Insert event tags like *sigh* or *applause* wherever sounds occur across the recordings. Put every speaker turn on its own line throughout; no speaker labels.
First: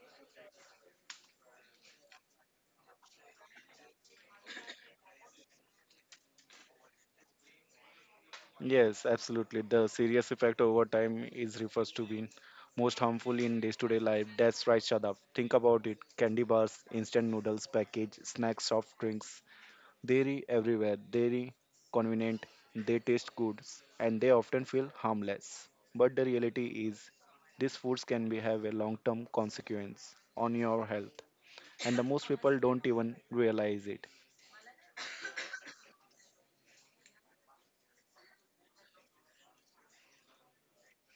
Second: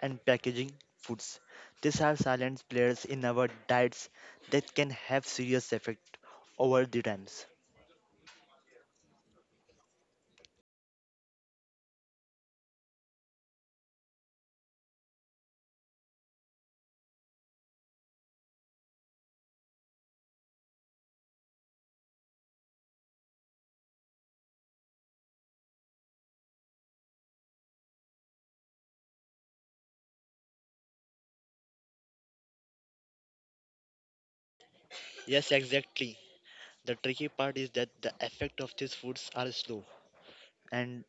and packaging foods. These are silent players in our diets that can have serious effect over the times.
Yes, absolutely. The serious effect over time is refers to being most harmful in day-to-day life. That's right, Shadab. Think about it. Candy bars, instant noodles, packaged snacks, soft drinks, dairy everywhere, dairy convenient, they taste good and they often feel harmless. But the reality is these foods can be have a long-term consequence on your health and the most people don't even realize it.
Yes, exactly. The tricky part is that the effect of these foods are slow and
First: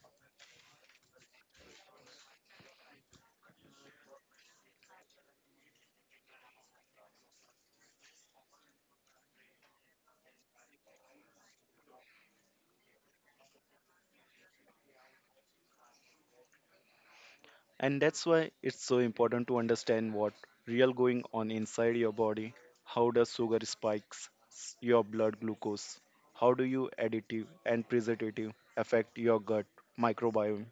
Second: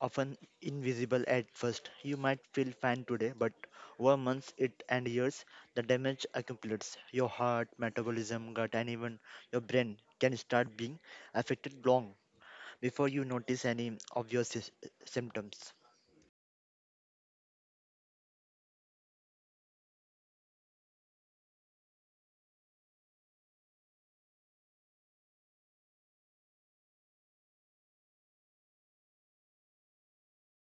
often invisible at first. You might feel fine today, but over months it and years, the damage accumulates. Your heart, metabolism, gut, and even your brain can start being affected long before you notice any obvious symptoms.
And that's why it's so important to understand what real going on inside your body, how does sugar spikes your blood glucose, how do you additive and preservative affect your gut microbiome?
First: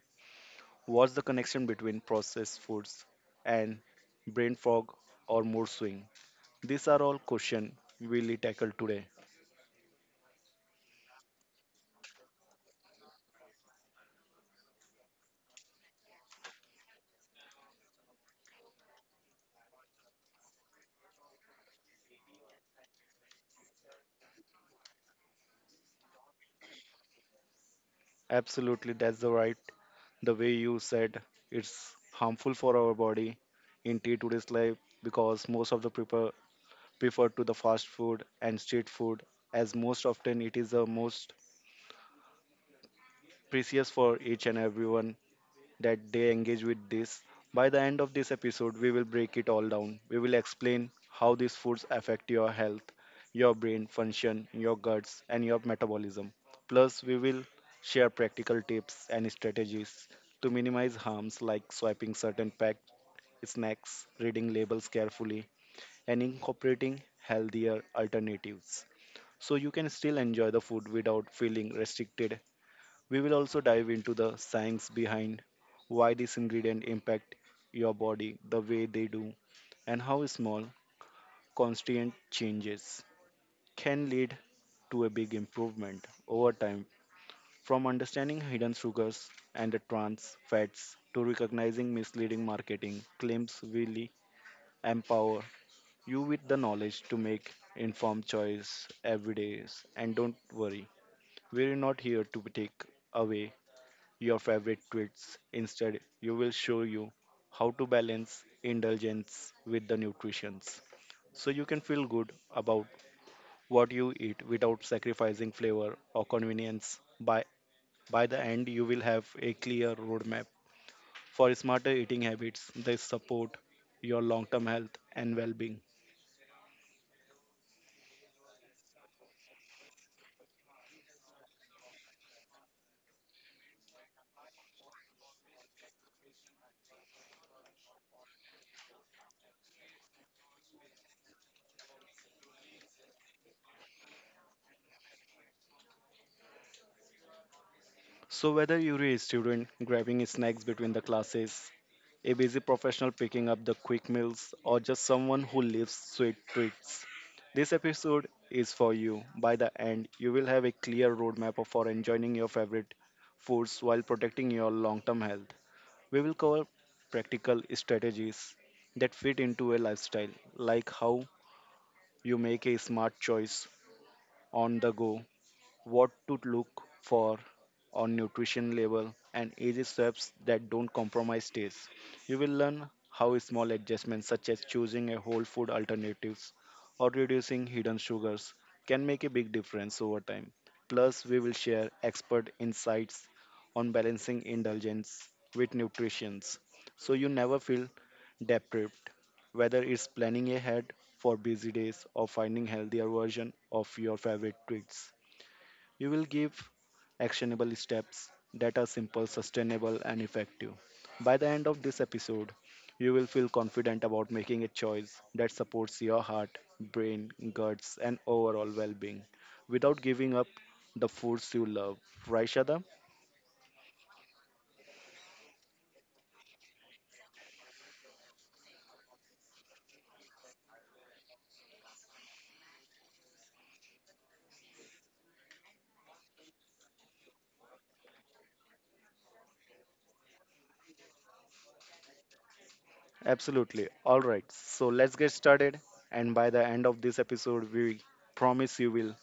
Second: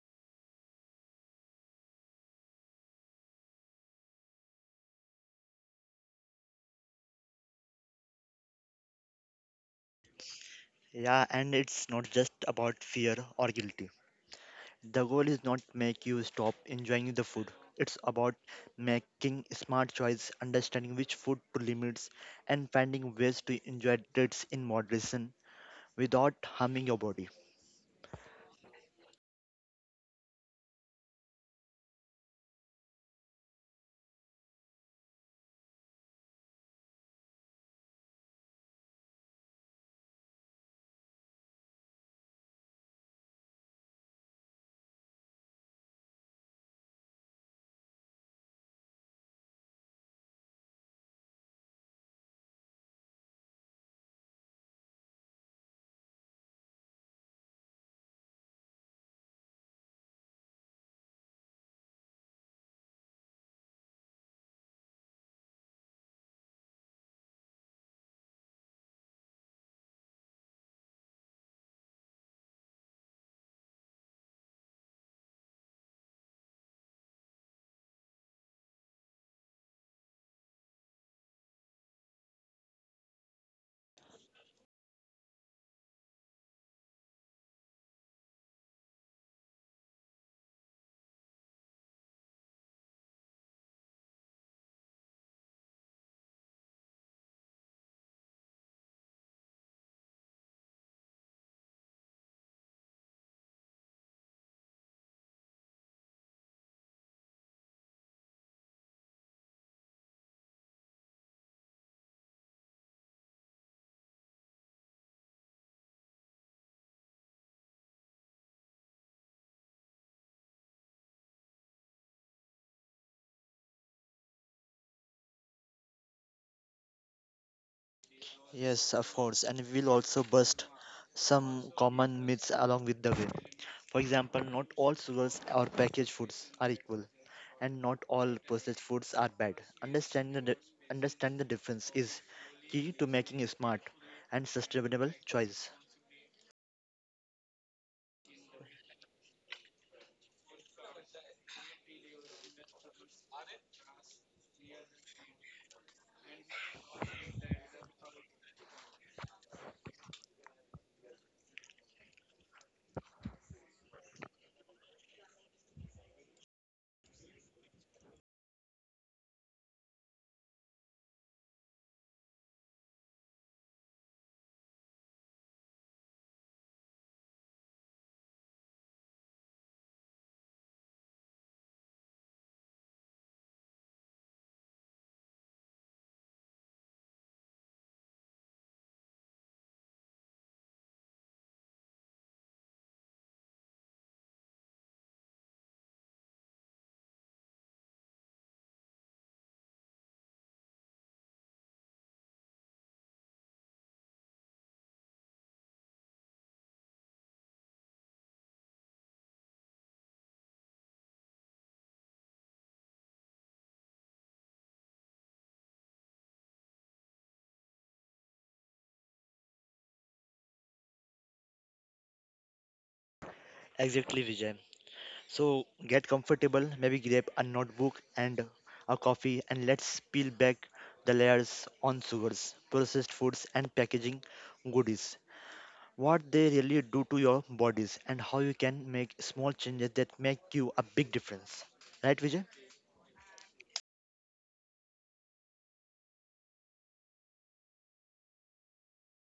What's the connection between processed foods and brain fog or mood swing? These are all questions we'll tackle today.
Yeah, and it's not just about fear or guilt. The goal is not make you stop enjoying the food. It's about making smart choice, understanding which food to limit, and finding ways to enjoy it in moderation without harming your body.
Absolutely, that's the right. The way you said, it's harmful for our body in day today's life because most of the people prefer to the fast food and street food as most often it is the most precious for each and everyone that they engage with this. By the end of this episode, we will break it all down. We will explain how these foods affect your health, your brain function, your guts, and your metabolism. Plus, we will share practical tips and strategies to minimize harms like swiping certain packed snacks, reading labels carefully, and incorporating healthier alternatives, so you can still enjoy the food without feeling restricted. We will also dive into the science behind why these ingredients impact your body the way they do and how small constant changes can lead to a big improvement over time. From understanding hidden sugars and the trans fats to recognizing misleading marketing claims, really empower you with the knowledge to make informed choice every day. And don't worry, we're not here to take away your favorite treats. Instead, you will show you how to balance indulgence with the nutritions so you can feel good about what you eat without sacrificing flavor or convenience. By the end, you will have a clear roadmap for smarter eating habits that support your long-term health and well-being.
Yes, of course, and we'll also bust some common myths along with the way. For example, not all sugars or packaged foods are equal, and not all processed foods are bad. Understand the difference is key to making a smart and sustainable choice.
So, whether you're a student grabbing snacks between the classes, a busy professional picking up the quick meals, or just someone who lives sweet treats, this episode is for you. By the end, you will have a clear roadmap for enjoying your favorite foods while protecting your long term health. We will cover practical strategies that fit into a lifestyle, like how you make a smart choice on the go, what to look for on nutrition label, and easy steps that don't compromise taste. You will learn how small adjustments such as choosing a whole food alternatives or reducing hidden sugars can make a big difference over time. Plus, we will share expert insights on balancing indulgence with nutrition so you never feel deprived, whether it's planning ahead for busy days or finding healthier version of your favorite treats. You will give actionable steps that are simple, sustainable, and effective. By the end of this episode, you will feel confident about making a choice that supports your heart, brain, guts, and overall well being without giving up the foods you love. Right, Shada?
Exactly, Vijay. So get comfortable, maybe grab a notebook and a coffee, and let's peel back the layers on sugars, processed foods, and packaging goodies. What they really do to your bodies, and how you can make small changes that make you a big difference. Right, Vijay?
Absolutely. All right. So let's get started. And by the end of this episode, we promise you will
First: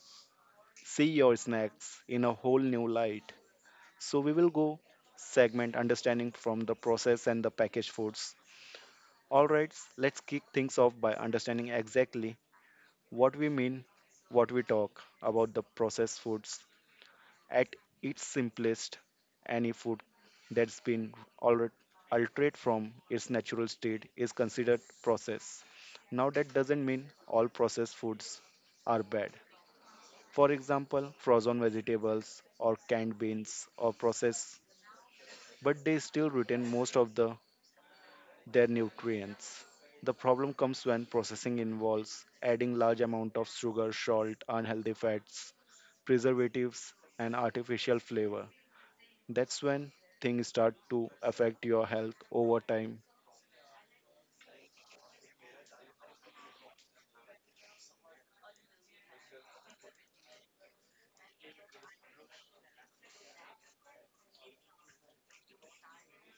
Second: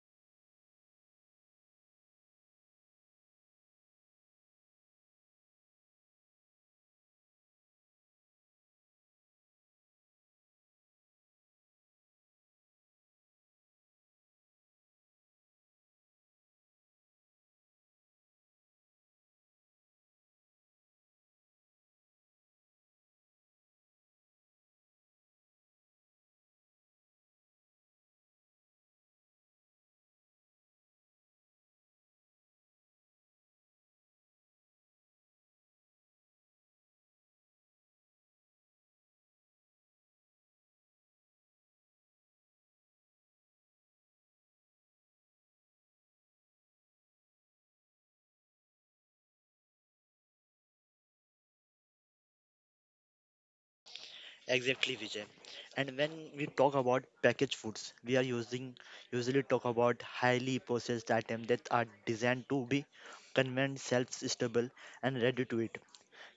see your snacks in a whole new light. So we will go segment understanding from the process and the packaged foods. All right, let's kick things off by understanding exactly what we mean, what we talk about the processed foods at its simplest. Any food that's been alre- altered from its natural state is considered processed. Now that doesn't mean all processed foods are bad. For example, frozen vegetables or canned beans or processed, but they still retain most of their nutrients. The problem comes when processing involves adding large amount of sugar, salt, unhealthy fats, preservatives and artificial flavor. That's when things start to affect your health over time.
Exactly, Vijay. And when we talk about packaged foods, we are using usually talk about highly processed items that are designed to be convenient, self-stable, and ready to eat.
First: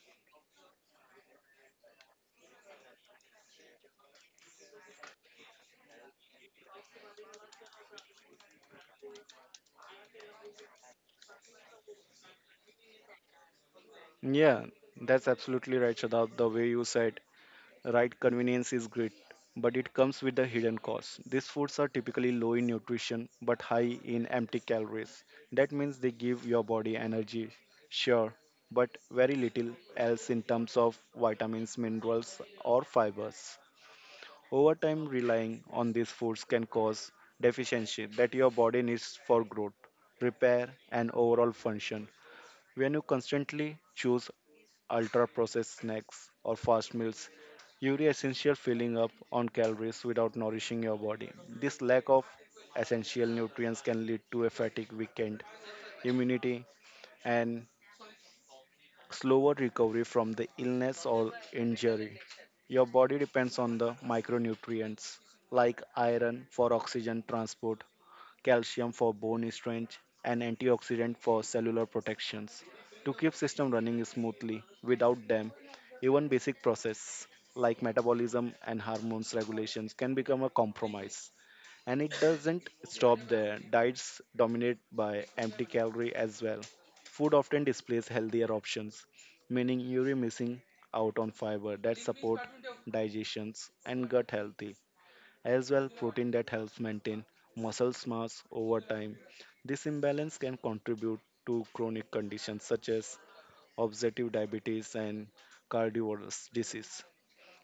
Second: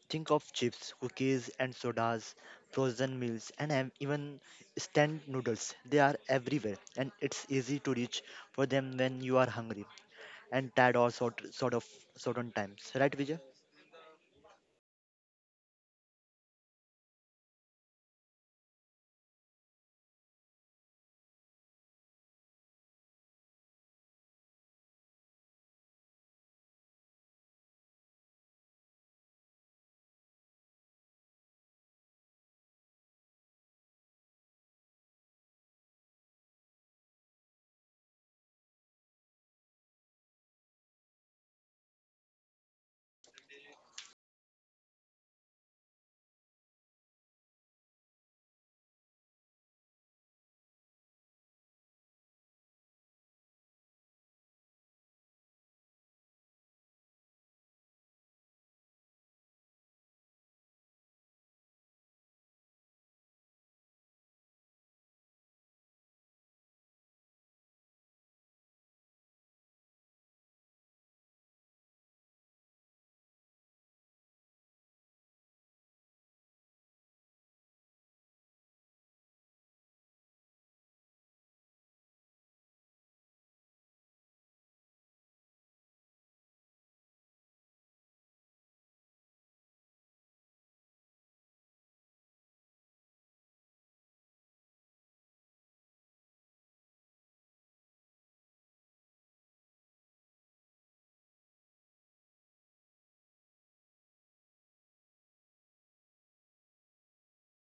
Think of chips, cookies, and sodas, frozen meals, and even stand noodles. They are everywhere, and it's easy to reach for them when you are hungry and tired or sort of certain times. Right, Vijay?
Yeah, that's absolutely right, Shadab. The way you said, right, convenience is great, but it comes with a hidden cost. These foods are typically low in nutrition but high in empty calories. That means they give your body energy, sure, but very little else in terms of vitamins, minerals, or fibers. Over time, relying on these foods can cause deficiency that your body needs for growth, repair, and overall function. When you constantly choose ultra processed snacks or fast meals, you are essentially filling up on calories without nourishing your body. This lack of essential nutrients can lead to a fatigue, weakened immunity, and slower recovery from the illness or injury. Your body depends on the micronutrients like iron for oxygen transport, calcium for bone strength, and antioxidant for cellular protections to keep system running smoothly. Without them, even basic process like metabolism and hormones regulations can become a compromise. And it doesn't stop there. Diets dominate by empty calorie as well. Food often displays healthier options, meaning you're missing out on fiber that support digestions and gut health as well protein that helps maintain muscle mass over time. This imbalance can contribute to chronic conditions such as obstructive diabetes and cardiovascular disease.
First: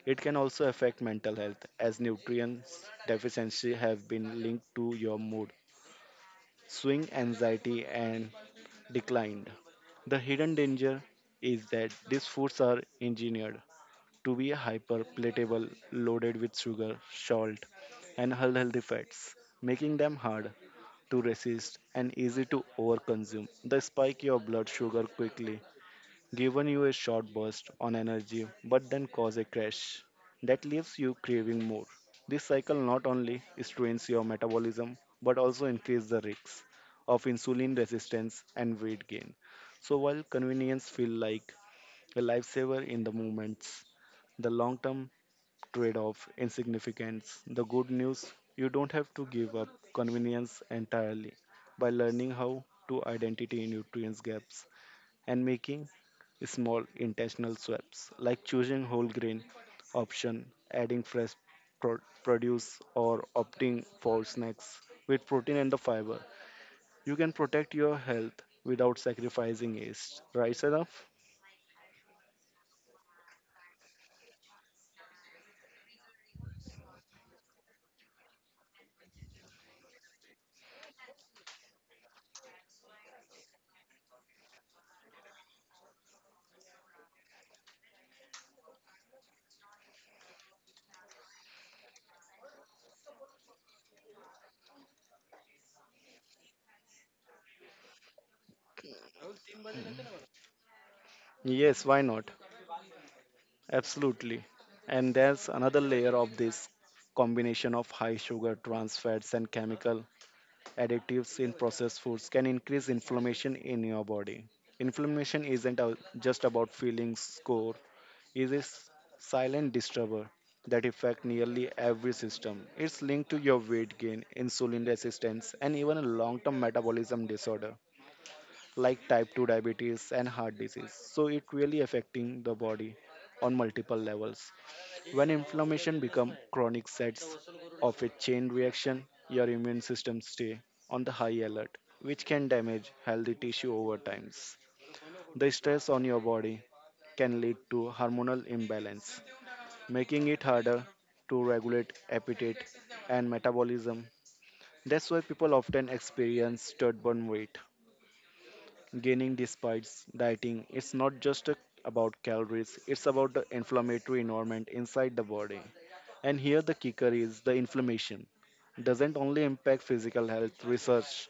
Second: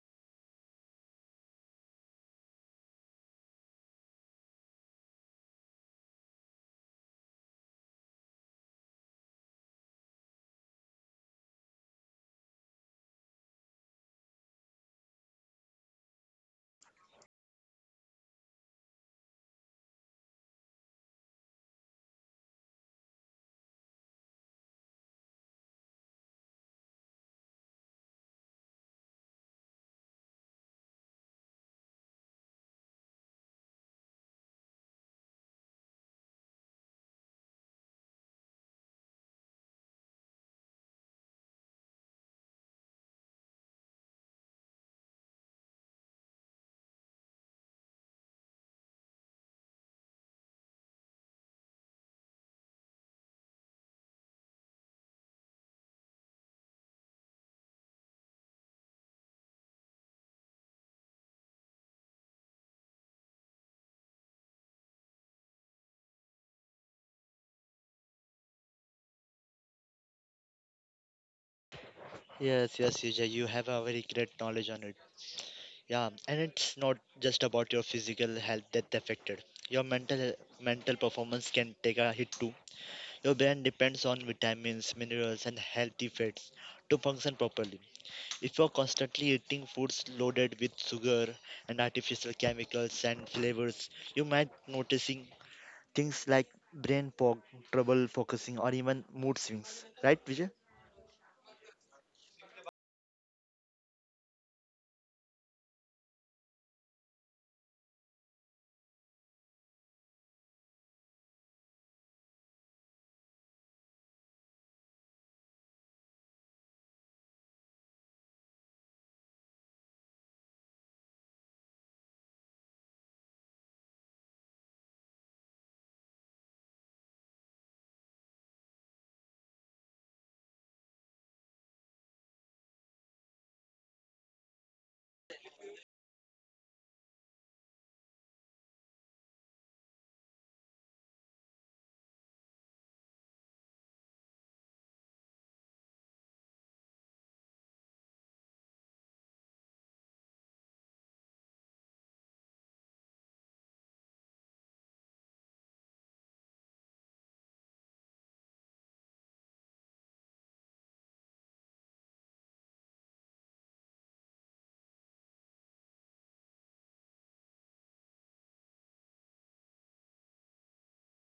It can also affect mental health as nutrients deficiency have been linked to your mood, swing anxiety and decline. The hidden danger is that these foods are engineered to be hyper palatable, loaded with sugar, salt, and unhealthy fats, making them hard to resist and easy to overconsume. They spike your blood sugar quickly, giving you a short burst on energy, but then cause a crash that leaves you craving more. This cycle not only strains your metabolism but also increases the risks of insulin resistance and weight gain. So while convenience feel like a lifesaver in the moments, the long term trade off insignificance. The good news, you don't have to give up convenience entirely by learning how to identify nutrients gaps and making small intentional swaps like choosing whole grain option, adding fresh pro- produce or opting for snacks with protein and the fiber. You can protect your health without sacrificing it. Right, Sadaf?
Yes, yes, Vijay, you have a very great knowledge on it. Yeah, and it's not just about your physical health that's affected. Your mental performance can take a hit too. Your brain depends on vitamins, minerals, and healthy fats to function properly. If you're constantly eating foods loaded with sugar and artificial chemicals and flavors, you might noticing things like brain fog, trouble focusing, or even mood swings. Right, Vijay?
Yes, why not? Absolutely. And there's another layer of this combination of high sugar, trans fats, and chemical additives in processed foods can increase inflammation in your body. Inflammation isn't a- just about feeling sore, it is silent disturber that affect nearly every system. It's linked to your weight gain, insulin resistance, and even long-term metabolism disorder like type 2 diabetes and heart disease. So it really affecting the body on multiple levels. When inflammation becomes chronic sets of a chain reaction, your immune system stay on the high alert, which can damage healthy tissue over times. The stress on your body can lead to hormonal imbalance, making it harder to regulate appetite and metabolism. That's why people often experience stubborn weight gaining despite dieting. It's not just a- about calories, it's about the inflammatory environment inside the body. And here the kicker is the inflammation doesn't only impact physical health. Research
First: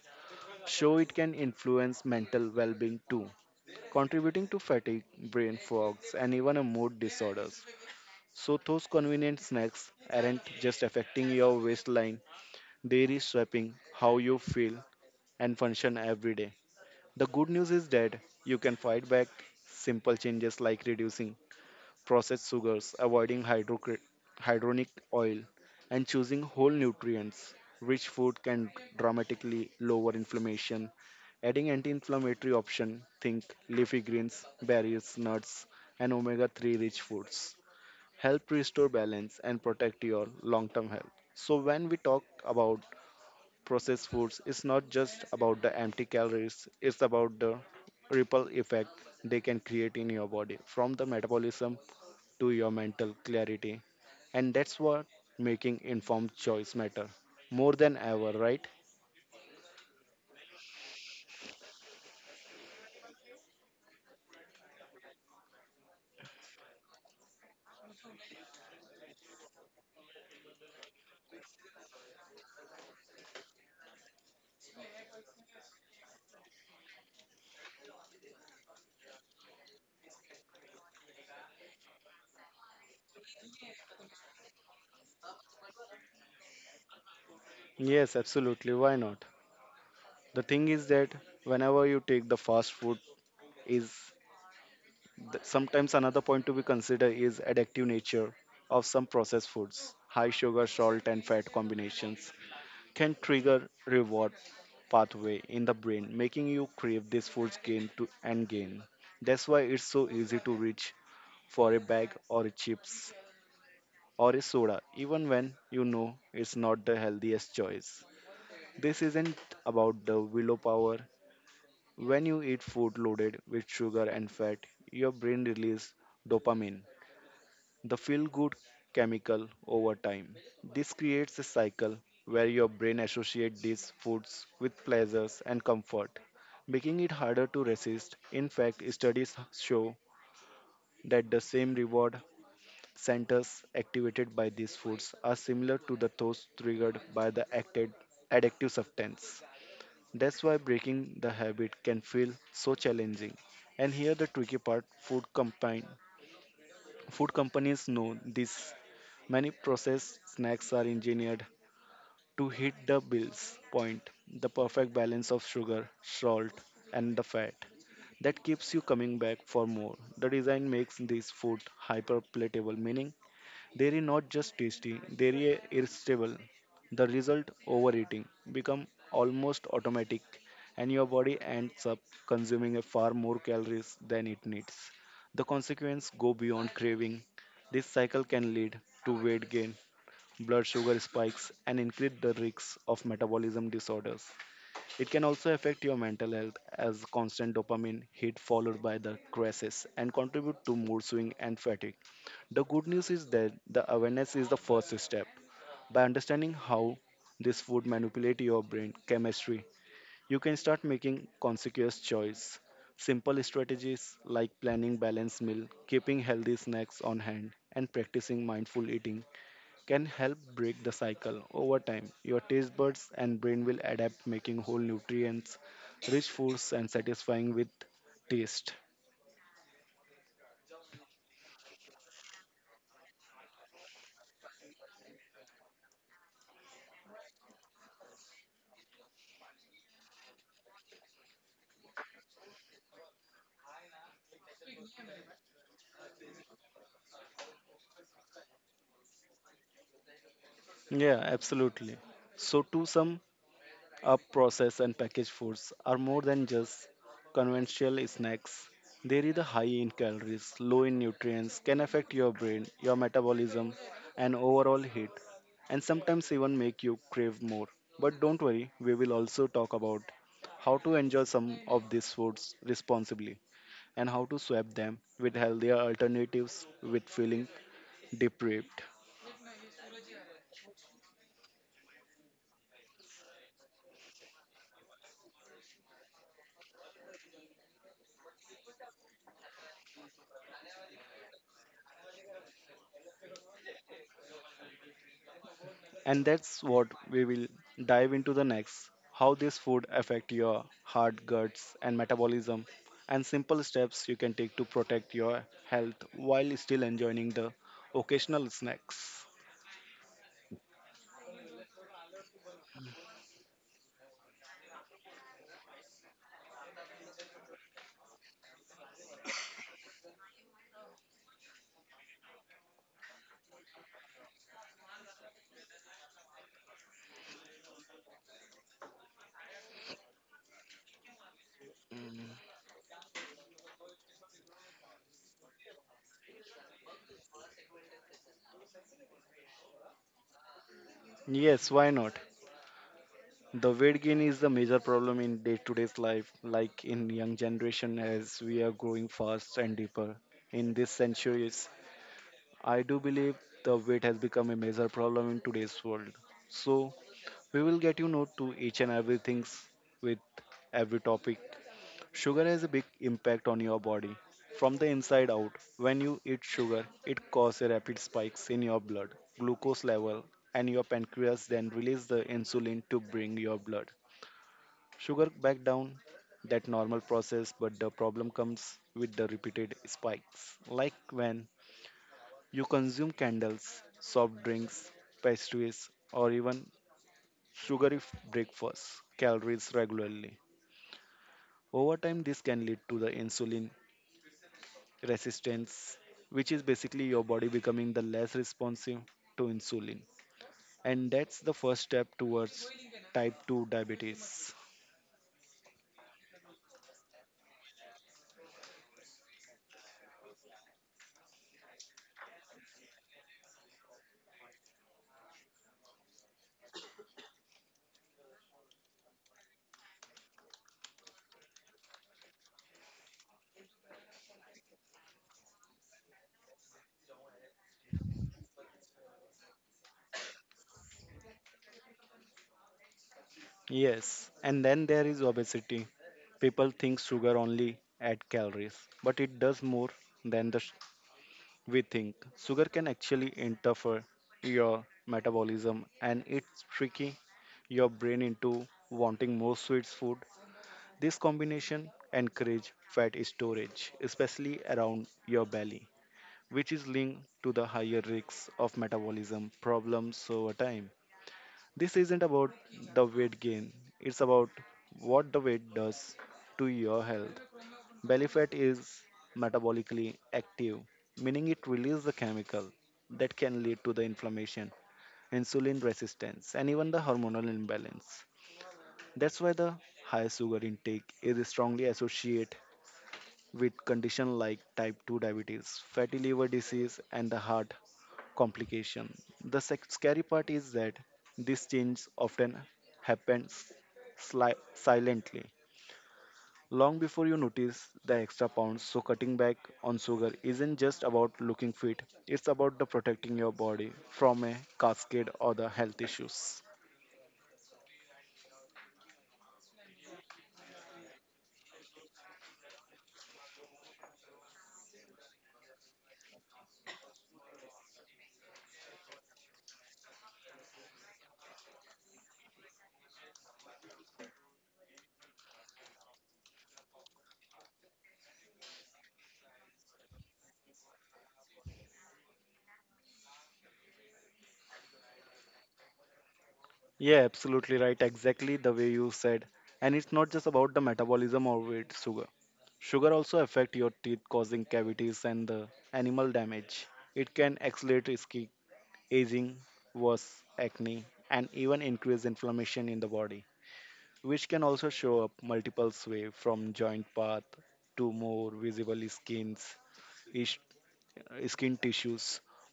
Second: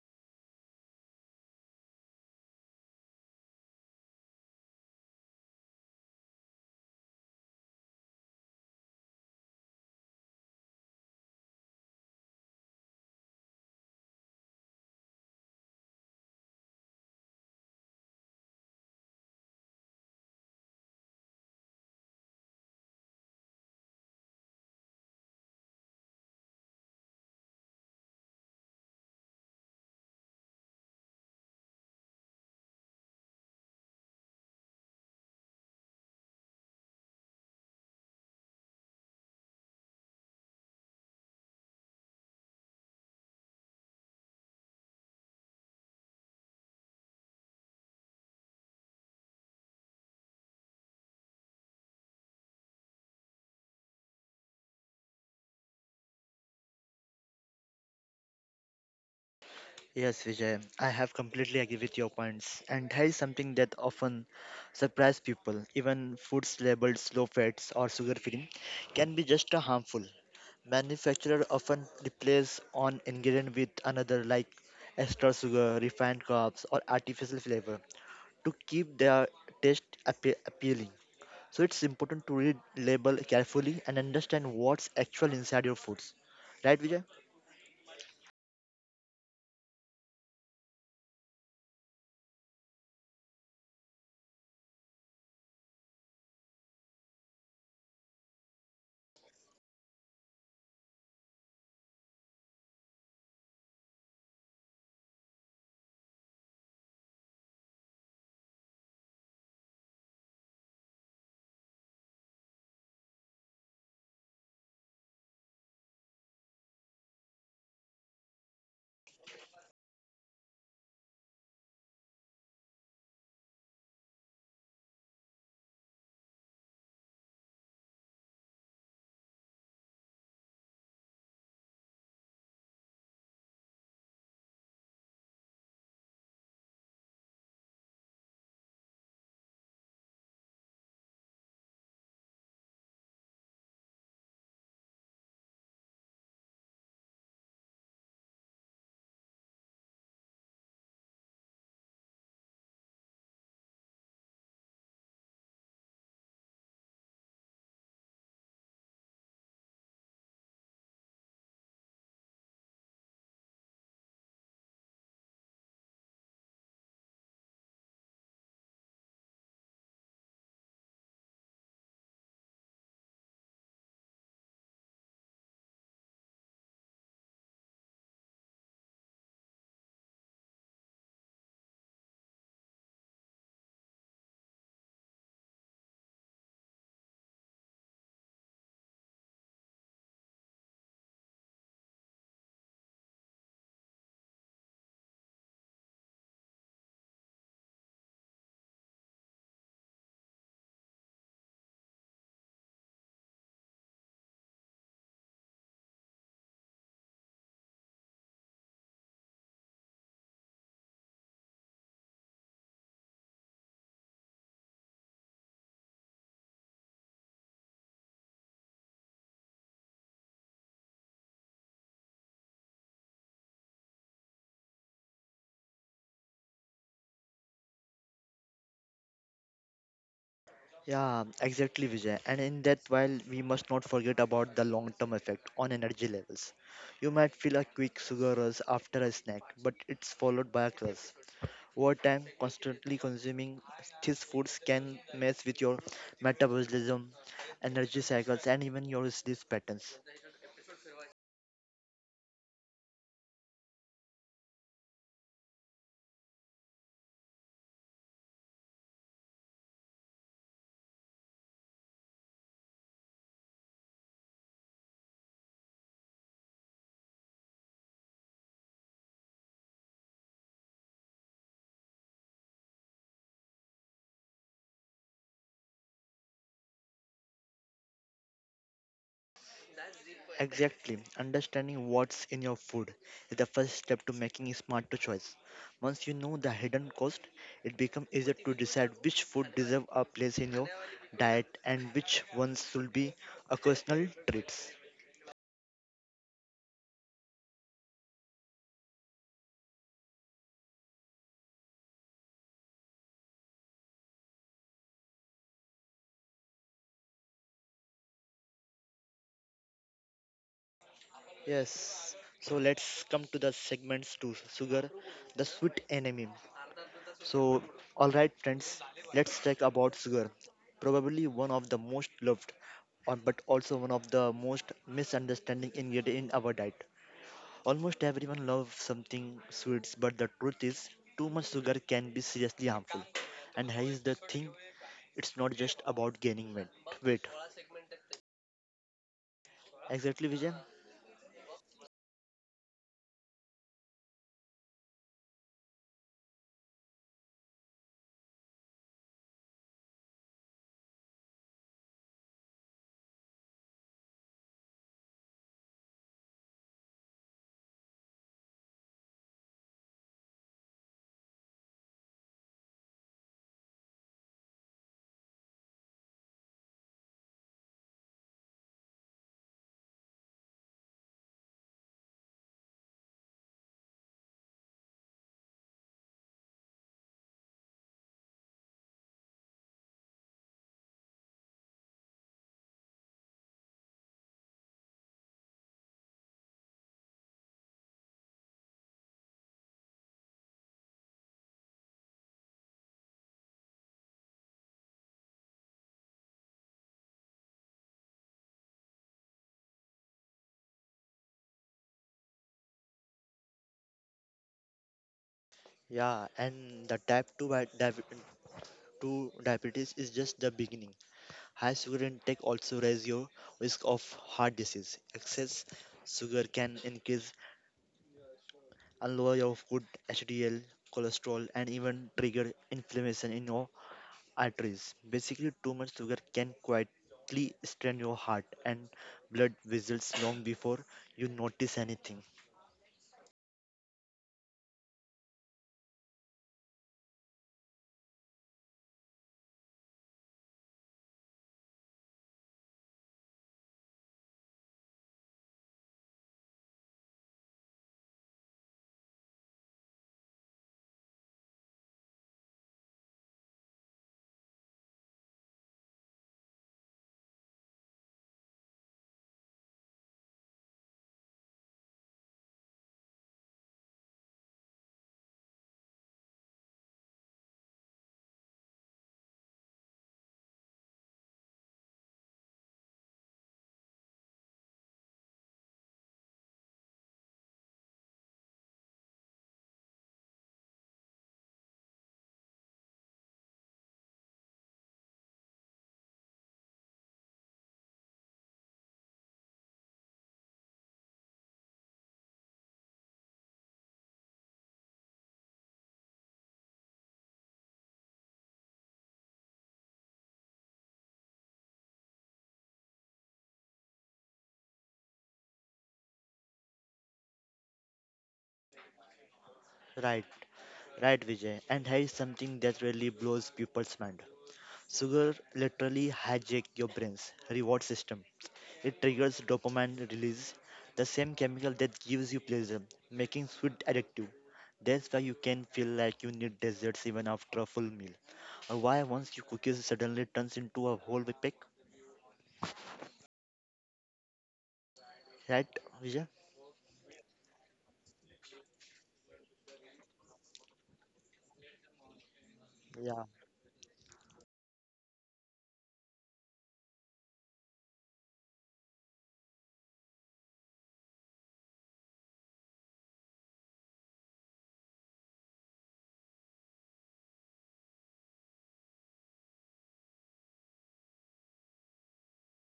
show it can influence mental well-being too, contributing to fatigue, brain fogs, and even a mood disorders. So those convenient snacks aren't just affecting your waistline, they are shaping how you feel and function every day. The good news is that you can fight back. Simple changes like reducing processed sugars, avoiding hydronic oil, and choosing whole nutrients rich food can dramatically lower inflammation. Adding anti-inflammatory option, think leafy greens, berries, nuts, and omega-3 rich foods help restore balance and protect your long-term health. So when we talk about processed foods is not just about the empty calories, it's about the ripple effect they can create in your body from the metabolism to your mental clarity. And that's what making informed choice matter more than ever, right?
Yes, Vijay, I have completely agree with your points. And here is something that often surprise people. Even foods labeled slow fats or sugar free can be just a harmful. Manufacturer often replace on ingredient with another like extra sugar, refined carbs, or artificial flavor to keep their taste appealing. So it's important to read label carefully and understand what's actual inside your foods. Right, Vijay?
Yes, absolutely. Why not? The thing is that whenever you take the fast food is, sometimes another point to be considered is addictive nature of some processed foods. High sugar, salt and fat combinations can trigger reward pathway in the brain, making you crave this food's gain to and gain. That's why it's so easy to reach for a bag or a chips or a soda, even when you know it's not the healthiest choice. This isn't about the willpower. When you eat food loaded with sugar and fat, your brain releases dopamine, the feel good chemical over time. This creates a cycle where your brain associates these foods with pleasures and comfort, making it harder to resist. In fact, studies show that the same reward centers activated by these foods are similar to the those triggered by the acted addictive substance. That's why breaking the habit can feel so challenging. And here the tricky part food combined. Food companies know this. Many processed snacks are engineered to hit the bills point, the perfect balance of sugar, salt, and the fat that keeps you coming back for more. The design makes this food hyper palatable, meaning dairy not just tasty, dairy irresistible. The result overeating become almost automatic and your body ends up consuming a far more calories than it needs. The consequences go beyond craving. This cycle can lead to weight gain, blood sugar spikes and increase the risks of metabolism disorders. It can also affect your mental health as constant dopamine hit followed by the crisis and contribute to mood swing and fatigue. The good news is that the awareness is the first step. By understanding how this food manipulate your brain chemistry, you can start making conscious choice. Simple strategies like planning balanced meal, keeping healthy snacks on hand, and practicing mindful eating can help break the cycle. Over time, your taste buds and brain will adapt, making whole nutrients, rich foods, and satisfying with taste.
Yeah, exactly, Vijay. And in that, while we must not forget about the long-term effect on energy levels. You might feel a quick sugar rush after a snack, but it's followed by a crash. Over time, constantly consuming these foods can mess with your metabolism, energy cycles, and even your sleep patterns.
Yeah, absolutely. So, to sum up processed and packaged foods are more than just conventional snacks. They are high in calories, low in nutrients, can affect your brain, your metabolism, and overall health, and sometimes even make you crave more. But don't worry, we will also talk about how to enjoy some of these foods responsibly and how to swap them with healthier alternatives with feeling deprived.
Exactly. Understanding what's in your food is the first step to making a smarter choice. Once you know the hidden cost, it becomes easier to decide which food deserve a place in your diet and which ones should be occasional treats.
And that's what we will dive into the next. How this food affect your heart, guts and metabolism and simple steps you can take to protect your health while still enjoying the occasional snacks.
Yes. So let's come to the segments to sugar, the sweet enemy. So all right friends, let's talk about sugar. Probably one of the most loved or but also one of the most misunderstanding ingredient in our diet. Almost everyone loves something sweet, but the truth is, too much sugar can be seriously harmful. And here is the thing it's not just about gaining weight. Weight. Exactly, Vijay.
Yes, why not? The weight gain is the major problem in day-to-day's life, like in young generation as we are growing fast and deeper. In these centuries, I do believe the weight has become a major problem in today's world. So we will get you note to each and everything with every topic. Sugar has a big impact on your body from the inside out. When you eat sugar, it causes a rapid spikes in your blood glucose level and your pancreas then release the insulin to bring your blood sugar back down. That normal process, but the problem comes with the repeated spikes, like when you consume candles, soft drinks, pastries, or even breakfasts, calories regularly. Over time, this can lead to the insulin resistance, which is basically your body becoming the less responsive to insulin. And that's the first step towards type 2 diabetes.
Yeah, and the type 2, bi- diabe- 2 diabetes is just the beginning. High sugar intake also raises your risk of heart disease. Excess sugar can increase and lower your good HDL, cholesterol, and even trigger inflammation in your arteries. Basically, too much sugar can quietly strain your heart and blood vessels long before you notice anything.
Yes, and then there is obesity. People think sugar only add calories, but it does more than we think. Sugar can actually interfere your metabolism and it's tricky your brain into wanting more sweets food. This combination encourage fat storage, especially around your belly, which is linked to the higher risks of metabolism problems. Over time, this isn't about the weight gain, it's about what the weight does to your health. Belly fat is metabolically active, meaning it releases a chemical that can lead to the inflammation, insulin resistance, and even the hormonal imbalance. That's why the high sugar intake is strongly associated with conditions like type 2 diabetes, fatty liver disease, and the heart complication. Scary part is that these changes often happens silently long before you notice the extra pounds. So, cutting back on sugar isn't just about looking fit, it's about the protecting your body from a cascade or the health issues.
Right, right, Vijay. And here is something that really blows people's mind. Sugar literally hijack your brain's reward system. It triggers dopamine release, the same chemical that gives you pleasure, making sweet addictive. That's why you can feel like you need desserts even after a full meal, or why once you cookies suddenly turns into a whole pack. Right, Vijay?
Yeah, absolutely right. Exactly the way you said. And it's not just about the metabolism or weight sugar. Sugar
Yeah.
also affect your teeth, causing cavities and the animal damage. It can accelerate skin aging, worse acne, and even increase inflammation in the body, which can also show up multiple ways from joint path to more visible skins, ish- skin tissues.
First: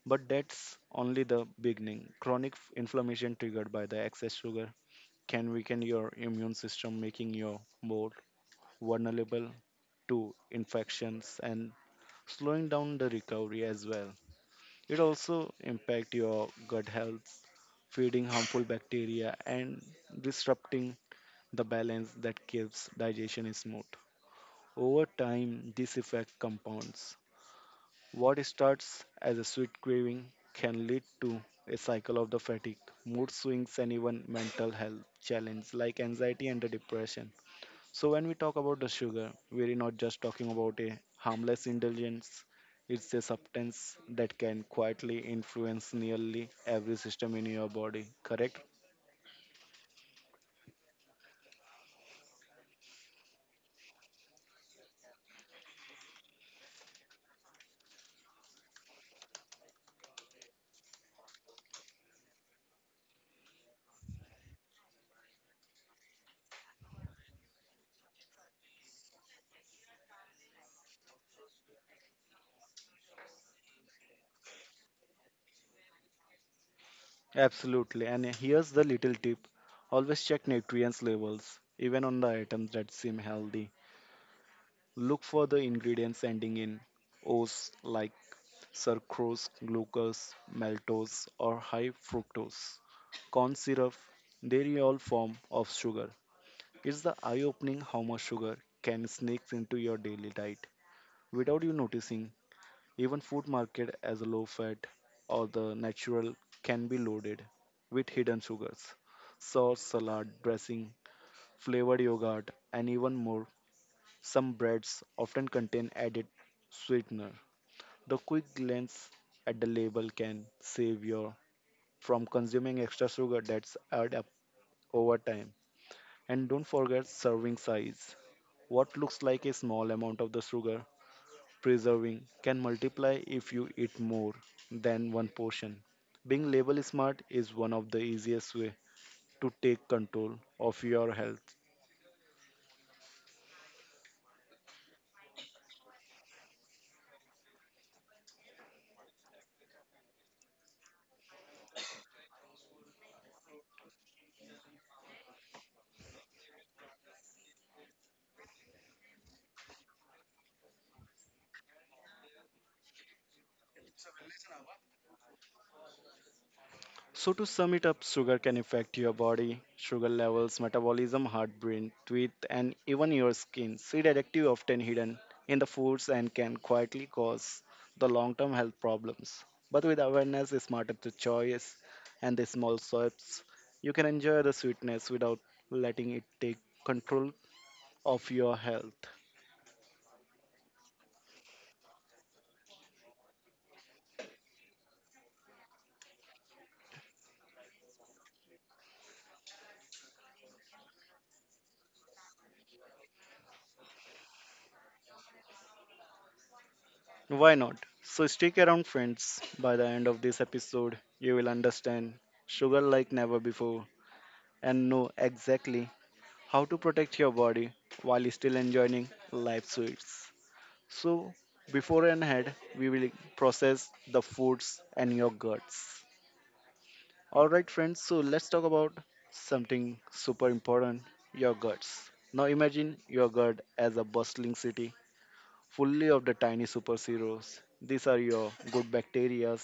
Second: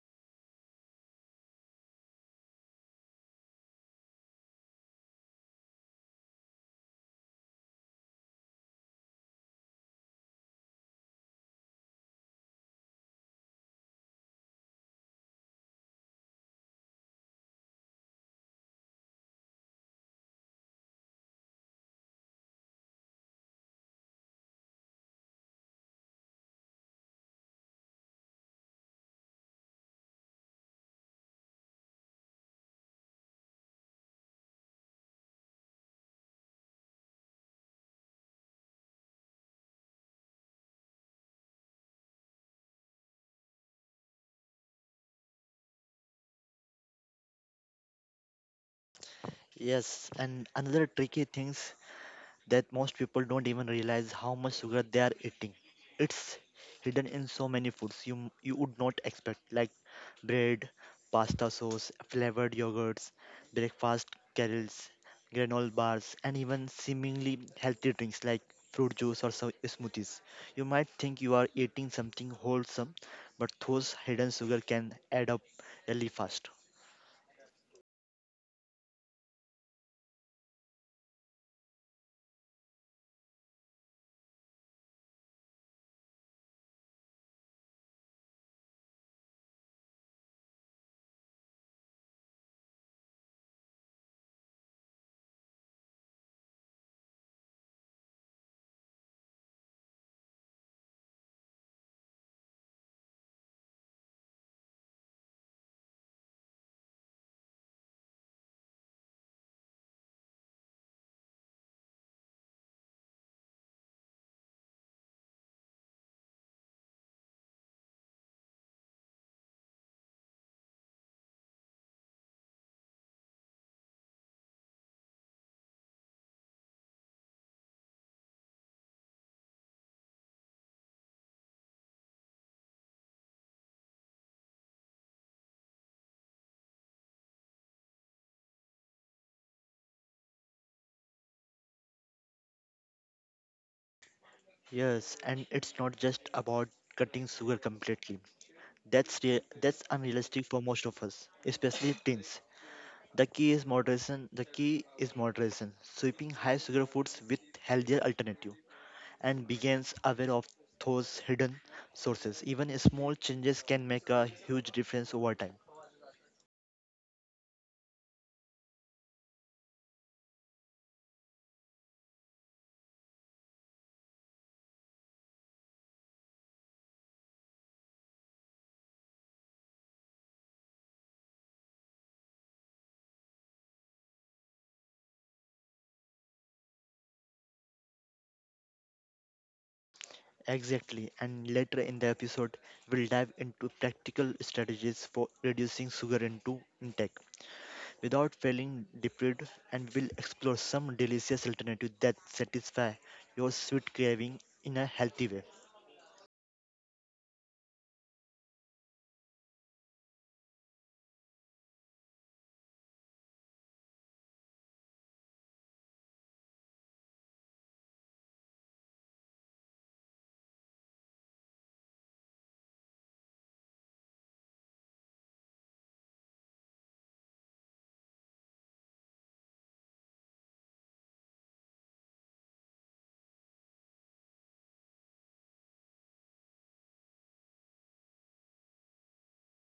But that's only the beginning. Chronic inflammation triggered by the excess sugar can weaken your immune system, making you more vulnerable to infections and slowing down the recovery as well. It also impact your gut health, feeding harmful bacteria and disrupting the balance that keeps digestion smooth. Over time, this effect compounds. What starts as a sweet craving can lead to a cycle of the fatigue, mood swings, and even mental health challenges like anxiety and the depression. So, when we talk about the sugar, we're not just talking about a harmless indulgence, it's a substance that can quietly influence nearly every system in your body, correct?
Yes. And another tricky things that most people don't even realize how much sugar they are eating. It's hidden in so many foods you you would not expect, like bread, pasta sauce, flavored yogurts, breakfast cereals, granola bars, and even seemingly healthy drinks like fruit juice or so smoothies. You might think you are eating something wholesome, but those hidden sugar can add up really fast.
Absolutely. And here's the little tip, always check nutrients levels, even on the items that seem healthy. Look for the ingredients ending in O's like sucrose, glucose, maltose, or high fructose. Corn syrup, are all form of sugar. It's the eye opening how much sugar can sneak into your daily diet without you noticing. Even food market as low fat or the natural can be loaded with hidden sugars. Sauce, salad, dressing, flavored yogurt, and even more. Some breads often contain added sweetener. The quick glance at the label can save you from consuming extra sugar that's add up over time. And don't forget serving size. What looks like a small amount of the sugar preserving can multiply if you eat more than one portion. Being label smart is one of the easiest way to take control of your health.
Yes, and it's not just about cutting sugar completely. That's that's unrealistic for most of us, especially teens. The key is moderation. Sweeping high sugar foods with healthier alternative, and begins aware of those hidden sources. Even small changes can make a huge difference over time.
So, to sum it up, sugar can affect your body, sugar levels, metabolism, heart, brain, teeth, and even your skin. See additive often hidden in the foods and can quietly cause the long term health problems. But with awareness, smarter to choice and the small steps, you can enjoy the sweetness without letting it take control of your health.
Exactly. And later in the episode, we'll dive into practical strategies for reducing sugar into intake without feeling deprived and will explore some delicious alternatives that satisfy your sweet craving in a healthy way.
Why not? So, stick around, friends. By the end of this episode, you will understand sugar like never before and know exactly how to protect your body while still enjoying life's sweets. So, before and ahead, we will process the foods and your guts. Alright, friends, so let's talk about something super important, your guts. Now, imagine your gut as a bustling city fully of the tiny superheroes. These are your good bacteria.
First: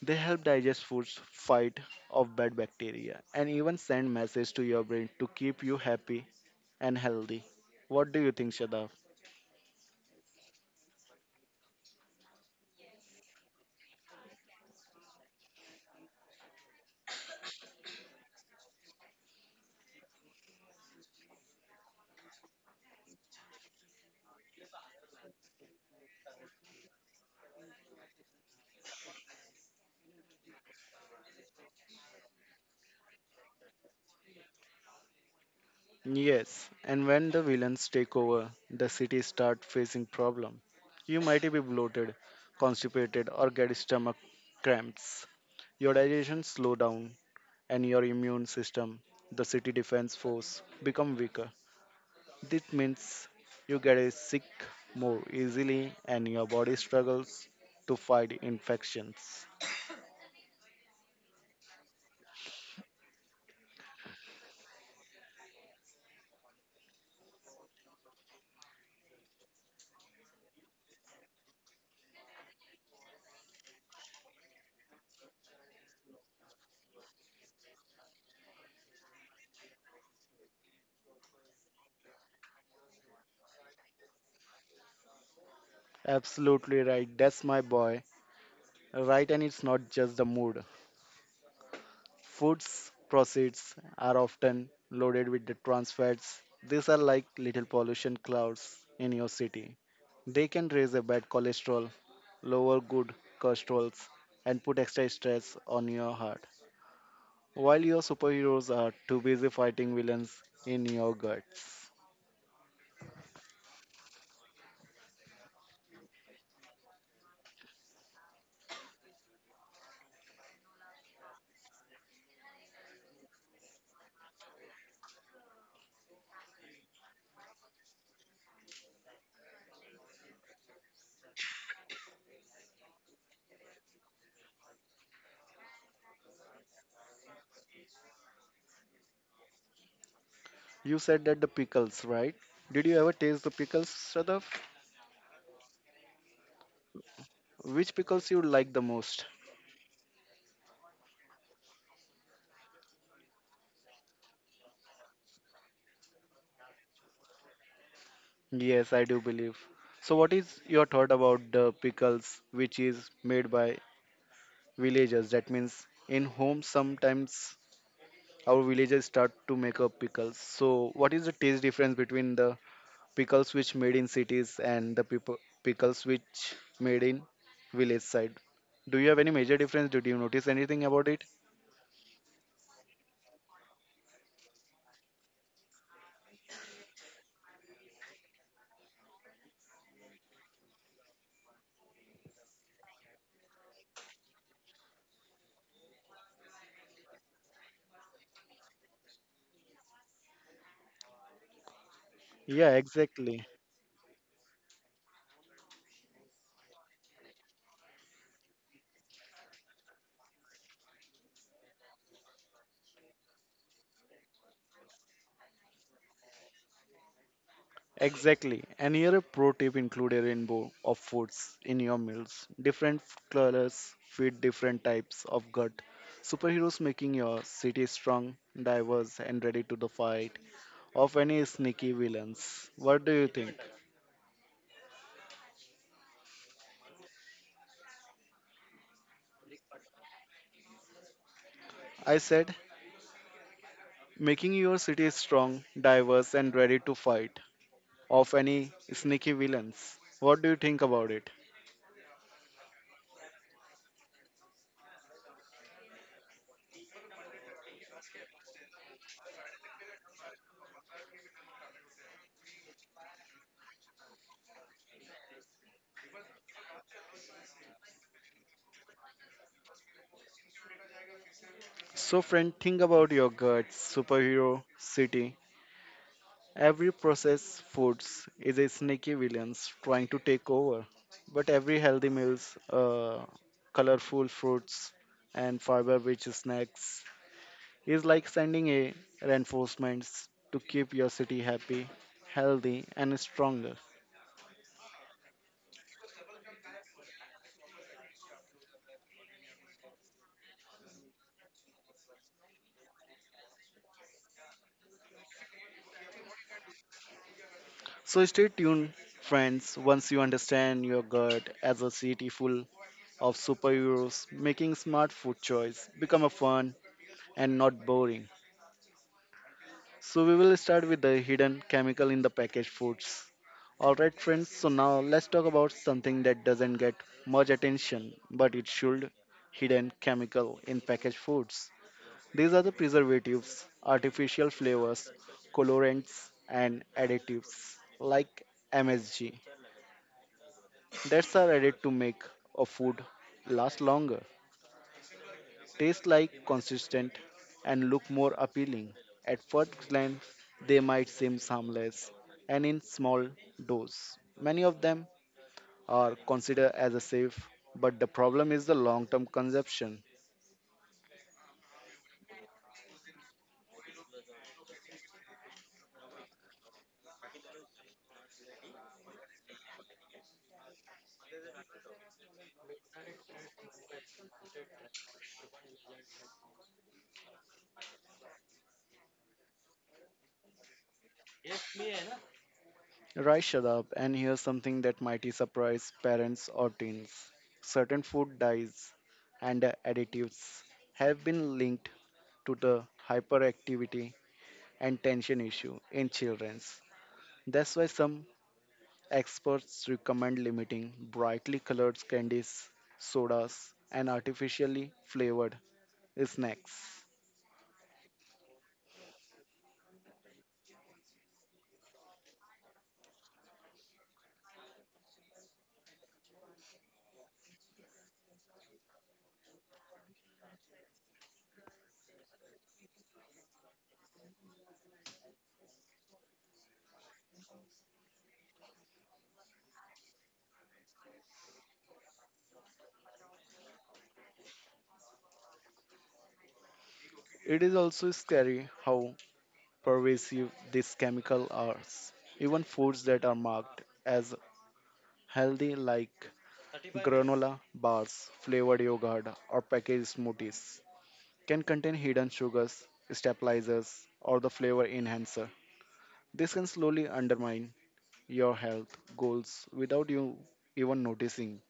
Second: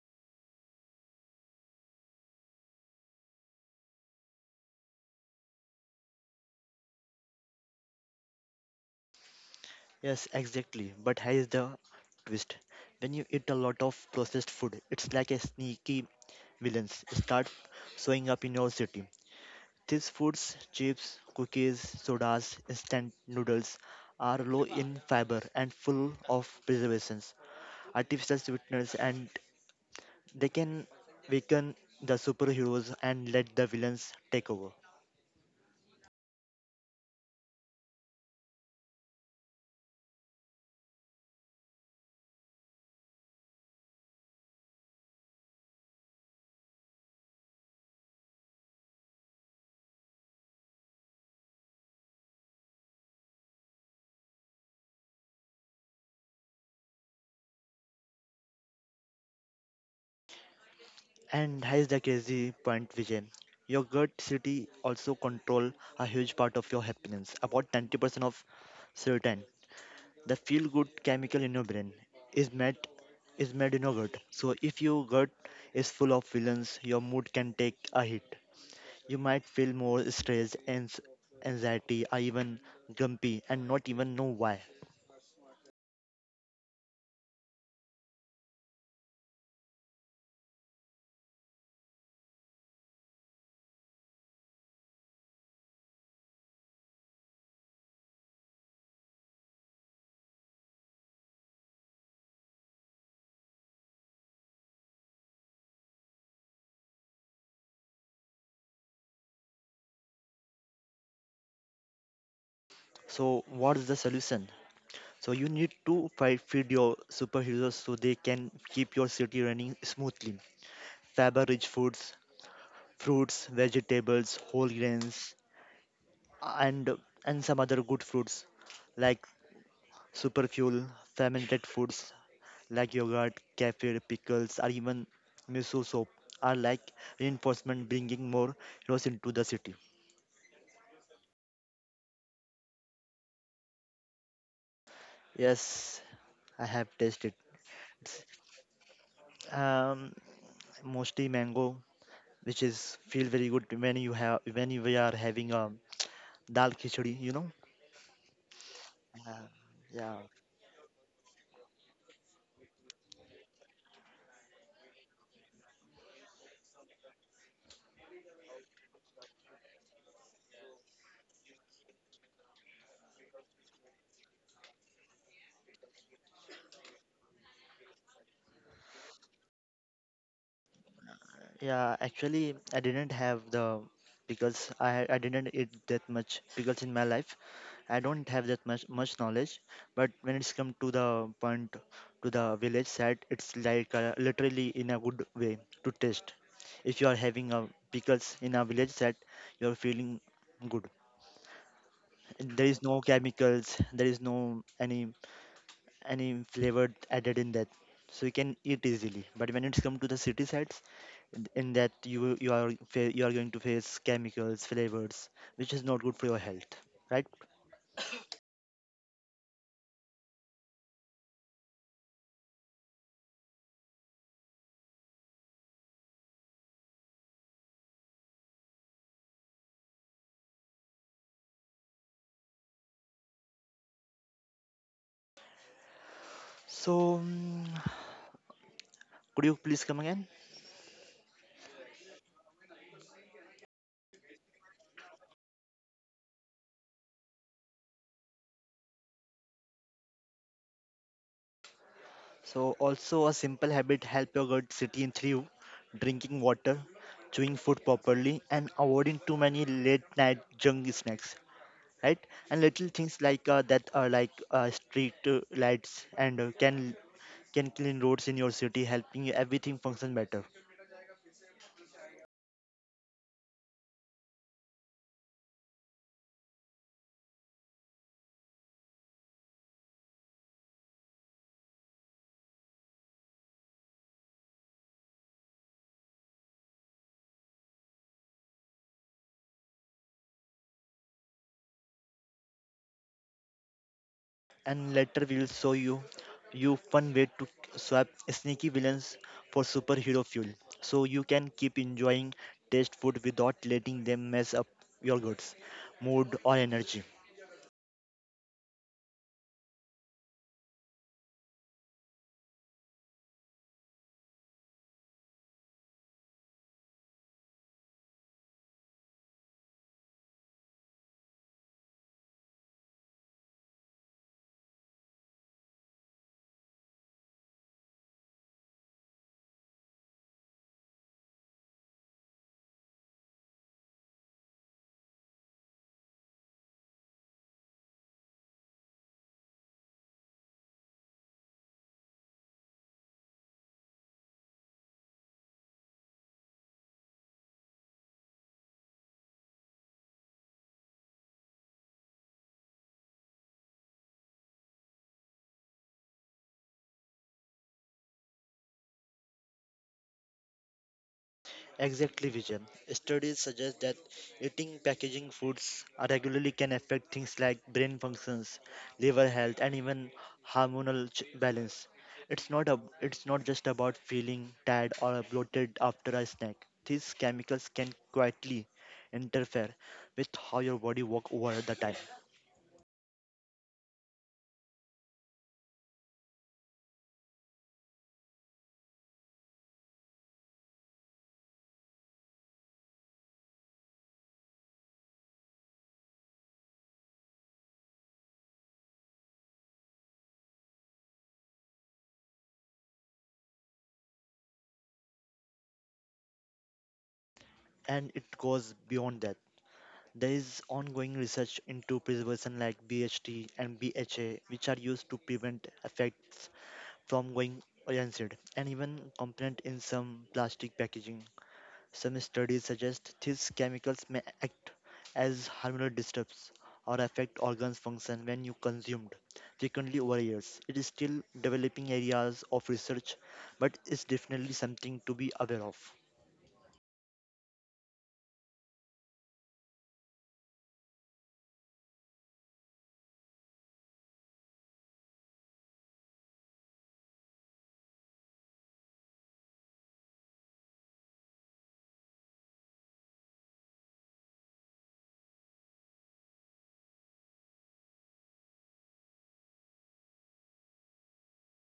They help digest foods, fight off bad bacteria, and even send message to your brain to keep you happy and healthy. What do you think, Shadav?
Yes, exactly. But here is the twist. When you eat a lot of processed food, it's like a sneaky villains start showing up in your city. These foods, chips, cookies, sodas, instant noodles, are low in fiber and full of preservations, artificial sweeteners, and they can weaken the superheroes and let the villains take over.
Yes, and when the villains take over, the city start facing problem. You might be bloated, constipated, or get stomach cramps. Your digestion slow down, and your immune system, the city defense force, become weaker. This means you get a sick more easily, and your body struggles to fight infections.
And here's the crazy point, Vijay. Your gut city also control a huge part of your happiness. About 90% of serotonin, the feel-good chemical in your brain, is made is made in your gut. So if your gut is full of villains, your mood can take a hit. You might feel more stressed and anxiety, or even grumpy, and not even know why.
Absolutely right. That's my boy. Right, and it's not just the mood. Foods proceeds are often loaded with the trans fats. These are like little pollution clouds in your city. They can raise a bad cholesterol, lower good cholesterols, and put extra stress on your heart. While your superheroes are too busy fighting villains in your guts.
So what's the solution? So you need to fight, feed your superheroes so they can keep your city running smoothly. Fiber-rich foods, fruits, vegetables, whole grains, and and some other good fruits like super fuel, fermented foods like yogurt, kefir, pickles, or even miso soup are like reinforcement, bringing more heroes into the city.
You said that the pickles, right? Did you ever taste the pickles, Sadaf?
Yes, I have tasted.
Which
It's,
pickles you like the most?
um, mostly mango, which is feel very good when you have we are having dal khichdi, you know.
Yes, I do
Yeah,
believe. So,
yeah,
what is your thought about the pickles, which is made by villagers? That means in home, sometimes our villagers start to make up pickles. So, what is the taste difference between the pickles which made in cities and the people, pickles which made in village side? Do you have any major difference? Did you notice anything about it?
Yeah, actually, I didn't have the because I didn't eat that much because in my life I don't have that much knowledge. But when it's come to the point to the village side, it's like literally in a good way to taste. If you are having a pickles in a village side, you're feeling good. There
Yeah,
is no
exactly.
chemicals. There is no any. Any flavor added in that so you can eat easily but when it's come to the city sides in that you are you are going to face chemicals flavors which is not good for your health right
Exactly. And here a pro tip, include a rainbow of foods in your meals. Different colors feed different types of gut. Superheroes making your city strong, diverse, and ready to the fight of any sneaky villains. What do you think?
so could you please come again.
I said, making your city strong, diverse, and ready to fight of any sneaky villains. What do you think about it?
So also a simple habit help your gut city in through drinking water chewing food properly and avoiding too many late night junk snacks right and little things like that are like street lights and can clean roads in your city, helping everything function better.
So, friend, think about your guts, superhero, city, every processed foods is a sneaky villain trying to take over, but every healthy meals, colorful fruits, and fiber-rich snacks is like sending a reinforcements to keep your city happy, healthy, and stronger.
And later we will show you fun way to swap sneaky villains for superhero fuel, so you can keep enjoying taste food without letting them mess up your goods, mood or energy.
So stay tuned, friends. Once you understand your gut as a city full of superheroes, making smart food choice become a fun and not boring. So we will start with the hidden chemical in the packaged foods. All right, friends. So now let's talk about something that doesn't get much attention, but it should. Hidden chemical in packaged foods. These are the preservatives, artificial flavors, colorants, and additives like MSG. That's are added to make a food last longer, taste like consistent and look more appealing. At first glance, they might seem harmless and in small dose. Many of them are considered as a safe, but the problem is the long-term consumption.
Exactly, Vision. Studies suggest that eating packaging foods regularly can affect things like brain functions, liver health, and even hormonal balance. It's not just about feeling tired or bloated after a snack. These chemicals can quietly interfere with how your body works over the time,
Right, Shadab, and here's something that might surprise parents or teens. Certain food dyes and additives have been linked to the hyperactivity and tension issue in children. That's why some experts recommend limiting brightly colored candies, sodas, and artificially flavored snacks.
and it goes beyond that. There is ongoing research into preservation like BHT and BHA, which are used to prevent effects from going rancid and even component in some plastic packaging. Some studies suggest these chemicals may act as hormonal disturbs or affect organs function when you consumed frequently over years. It is still developing areas of research, but it's definitely something to be aware of.
It is also scary how pervasive these chemicals are. Even foods that are marked as healthy, like granola bars, flavored yogurt, or packaged smoothies, can contain hidden sugars, stabilizers, or the flavor enhancer. This can slowly undermine your health goals without you even noticing.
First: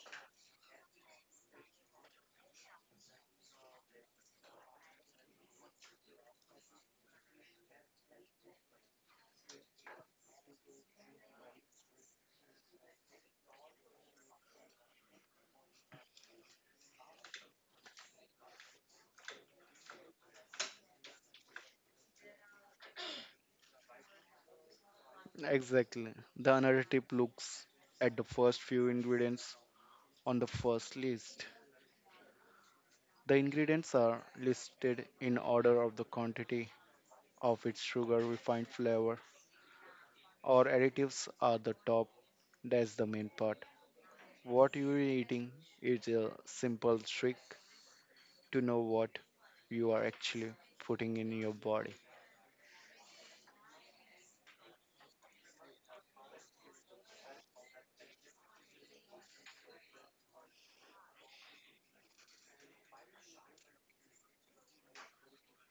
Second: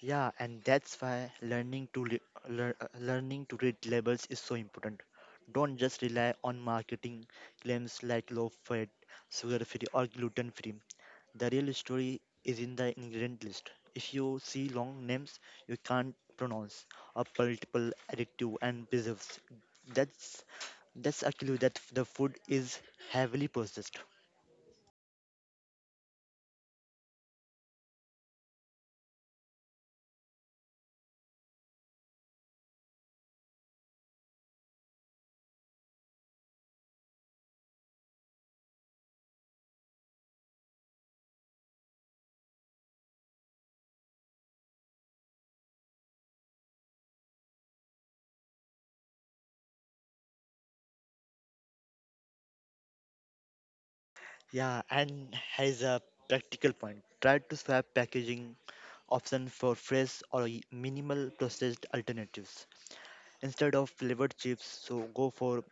Yeah, and that's why learning to read labels is so important. Don't just rely on marketing claims like low fat, sugar free, or gluten free. The real story is in the ingredient list. If you see long names you can't pronounce, or multiple additive and preserves, that's that's a clue that the food is heavily processed.
Exactly. The another tip looks at the first few ingredients on the first list. The ingredients are listed in order of the quantity of its sugar, refined flavor, or additives are the top. That's the main part. What you are eating is a simple trick to know what you are actually putting in your body.
Yeah, and has a practical point. Try to swap packaging option for fresh or minimal processed alternatives. Instead of flavored chips, so go for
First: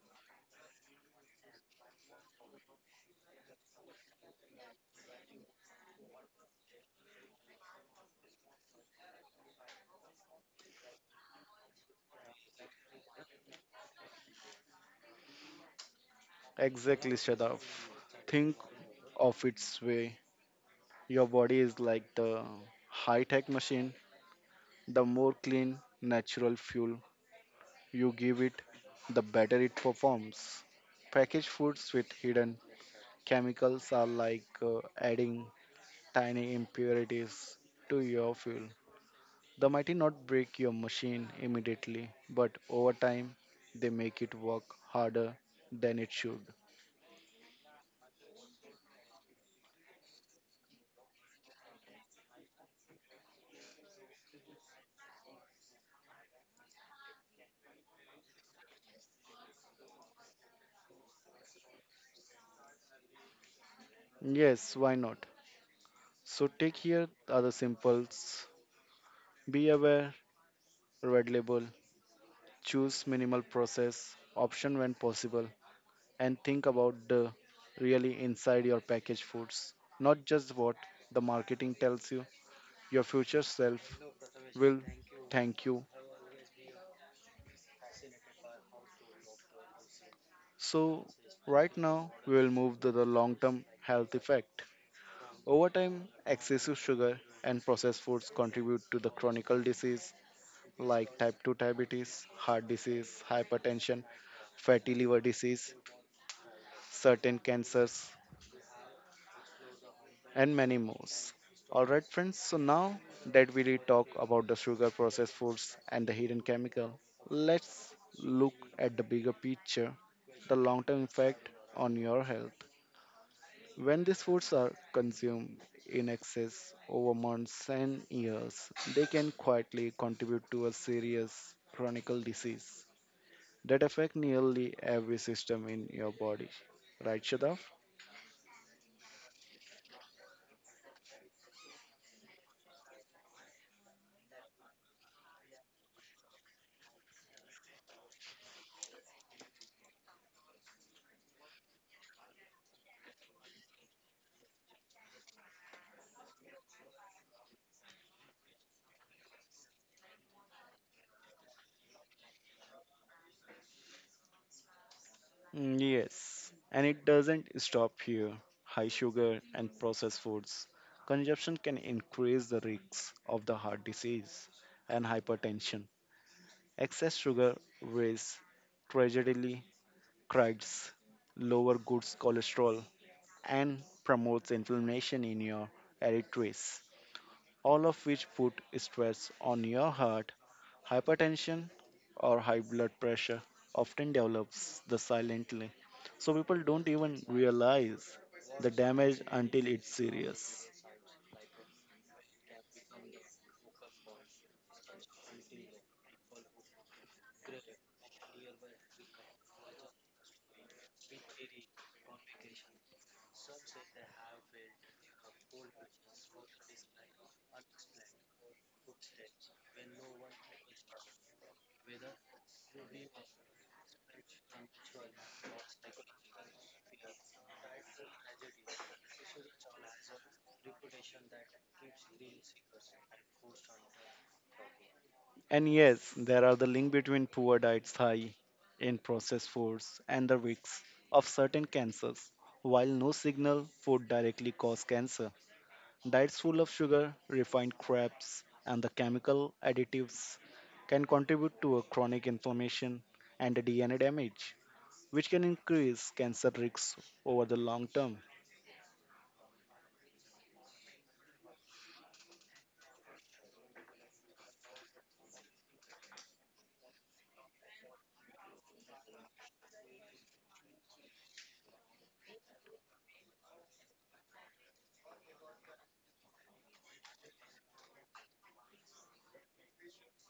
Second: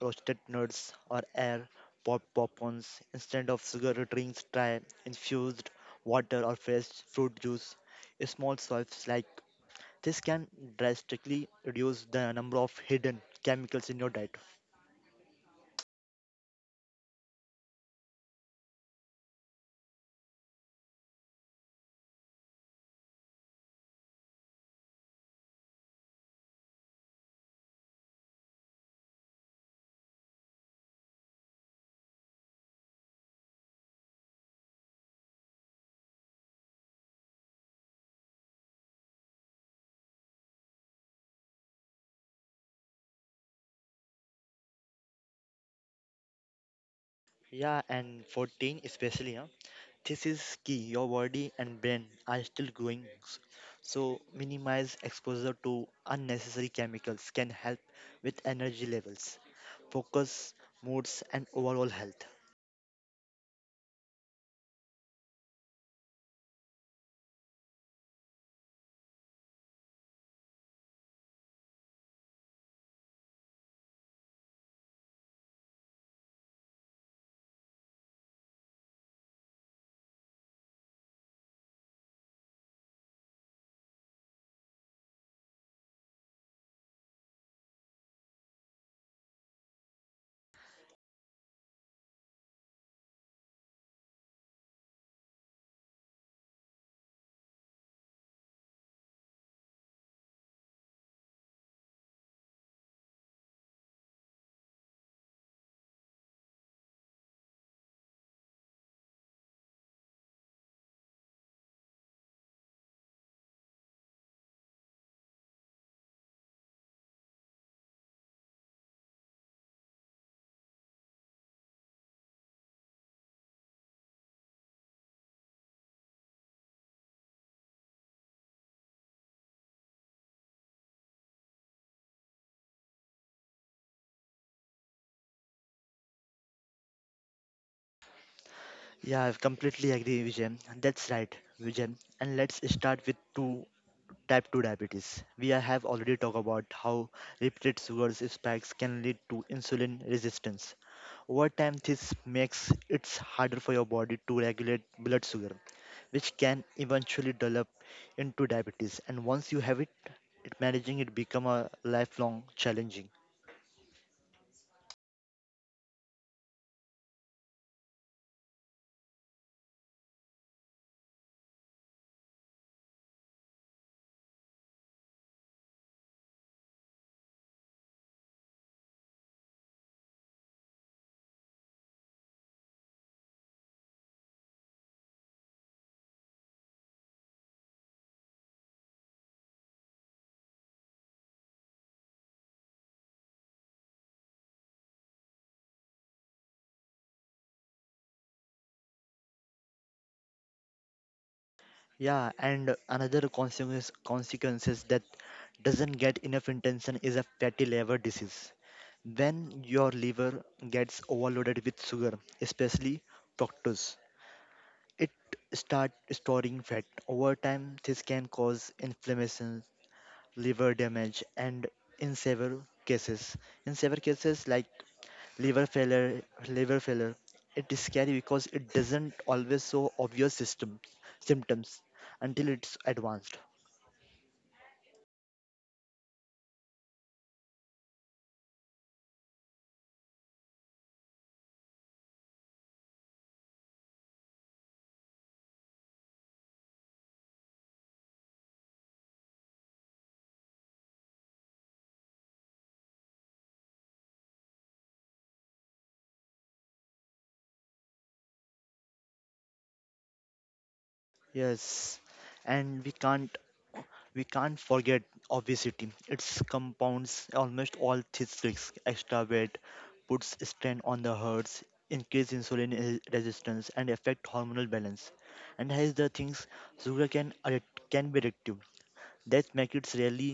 roasted nuts or air pop popcorns. Instead of sugar drinks, try infused water or fresh fruit juice. Small swipes like this can drastically reduce the number of hidden chemicals in your diet.
Exactly, Shadaf. Think of its way. Your body is like the high tech machine. The more clean, natural fuel you give it, the better it performs. Packaged foods with hidden chemicals are like adding tiny impurities to your fuel. They might not break your machine immediately, but over time, they make it work harder than it should.
Yeah, and for teen especially, huh? This is key. Your body and brain are still growing, so minimize exposure to unnecessary chemicals can help with energy levels, focus, moods, and overall health.
Yes, why not? So take here are the simples. Be aware, red label, choose minimal process option when possible, and think about the really inside your packaged foods, not just what the marketing tells you. Your future self will thank you. So, right now, we will move to the long term health effect. Over time, excessive sugar and processed foods contribute to the chronic disease like type 2 diabetes, heart disease, hypertension, fatty liver disease, certain cancers, and many more. Alright, friends, so now that we did talk about the sugar processed foods and the hidden chemical, let's look at the bigger picture the long term effect on your health. When these foods are consumed in excess over months and years, they can quietly contribute to a serious chronic disease that affect nearly every system in your body. Right, Shadav?
Yeah, I completely agree, Vijay. That's right, Vijay. And let's start with two type 2 diabetes. Have already talked about how repeated sugar spikes can lead to insulin resistance. Over time, this makes it harder for your body to regulate blood sugar, which can eventually develop into diabetes. And once you have it, managing it become a lifelong challenging.
Mm, yes, and it doesn't stop here. High sugar and processed foods consumption can increase the risks of the heart disease and hypertension. Excess sugar raises tragically cracks, lower good cholesterol, and promotes inflammation in your arteries all of which put stress on your heart. Hypertension or high blood pressure often develops the silently. So people don't even realize the damage until it's serious.
Yeah, and another consequences that doesn't get enough attention is a fatty liver disease. When your liver gets overloaded with sugar, especially fructose. It starts storing fat. Over time, this can cause inflammation, liver damage, and in several cases, in several cases like liver failure, liver failure, it is scary because it doesn't always show obvious symptoms until it's advanced.
And yes, there are the link between poor diets high in processed foods and the risks of certain cancers. While no signal food directly cause cancer, diets full of sugar, refined crabs, and the chemical additives can contribute to a chronic inflammation and DNA damage, which can increase cancer risks over the long term.
Yes, and we can't forget obesity. It compounds almost all these risks. Extra weight puts strain on the hearts, increase insulin resistance, and affect hormonal balance. And here's the things: sugar can be addictive. That makes it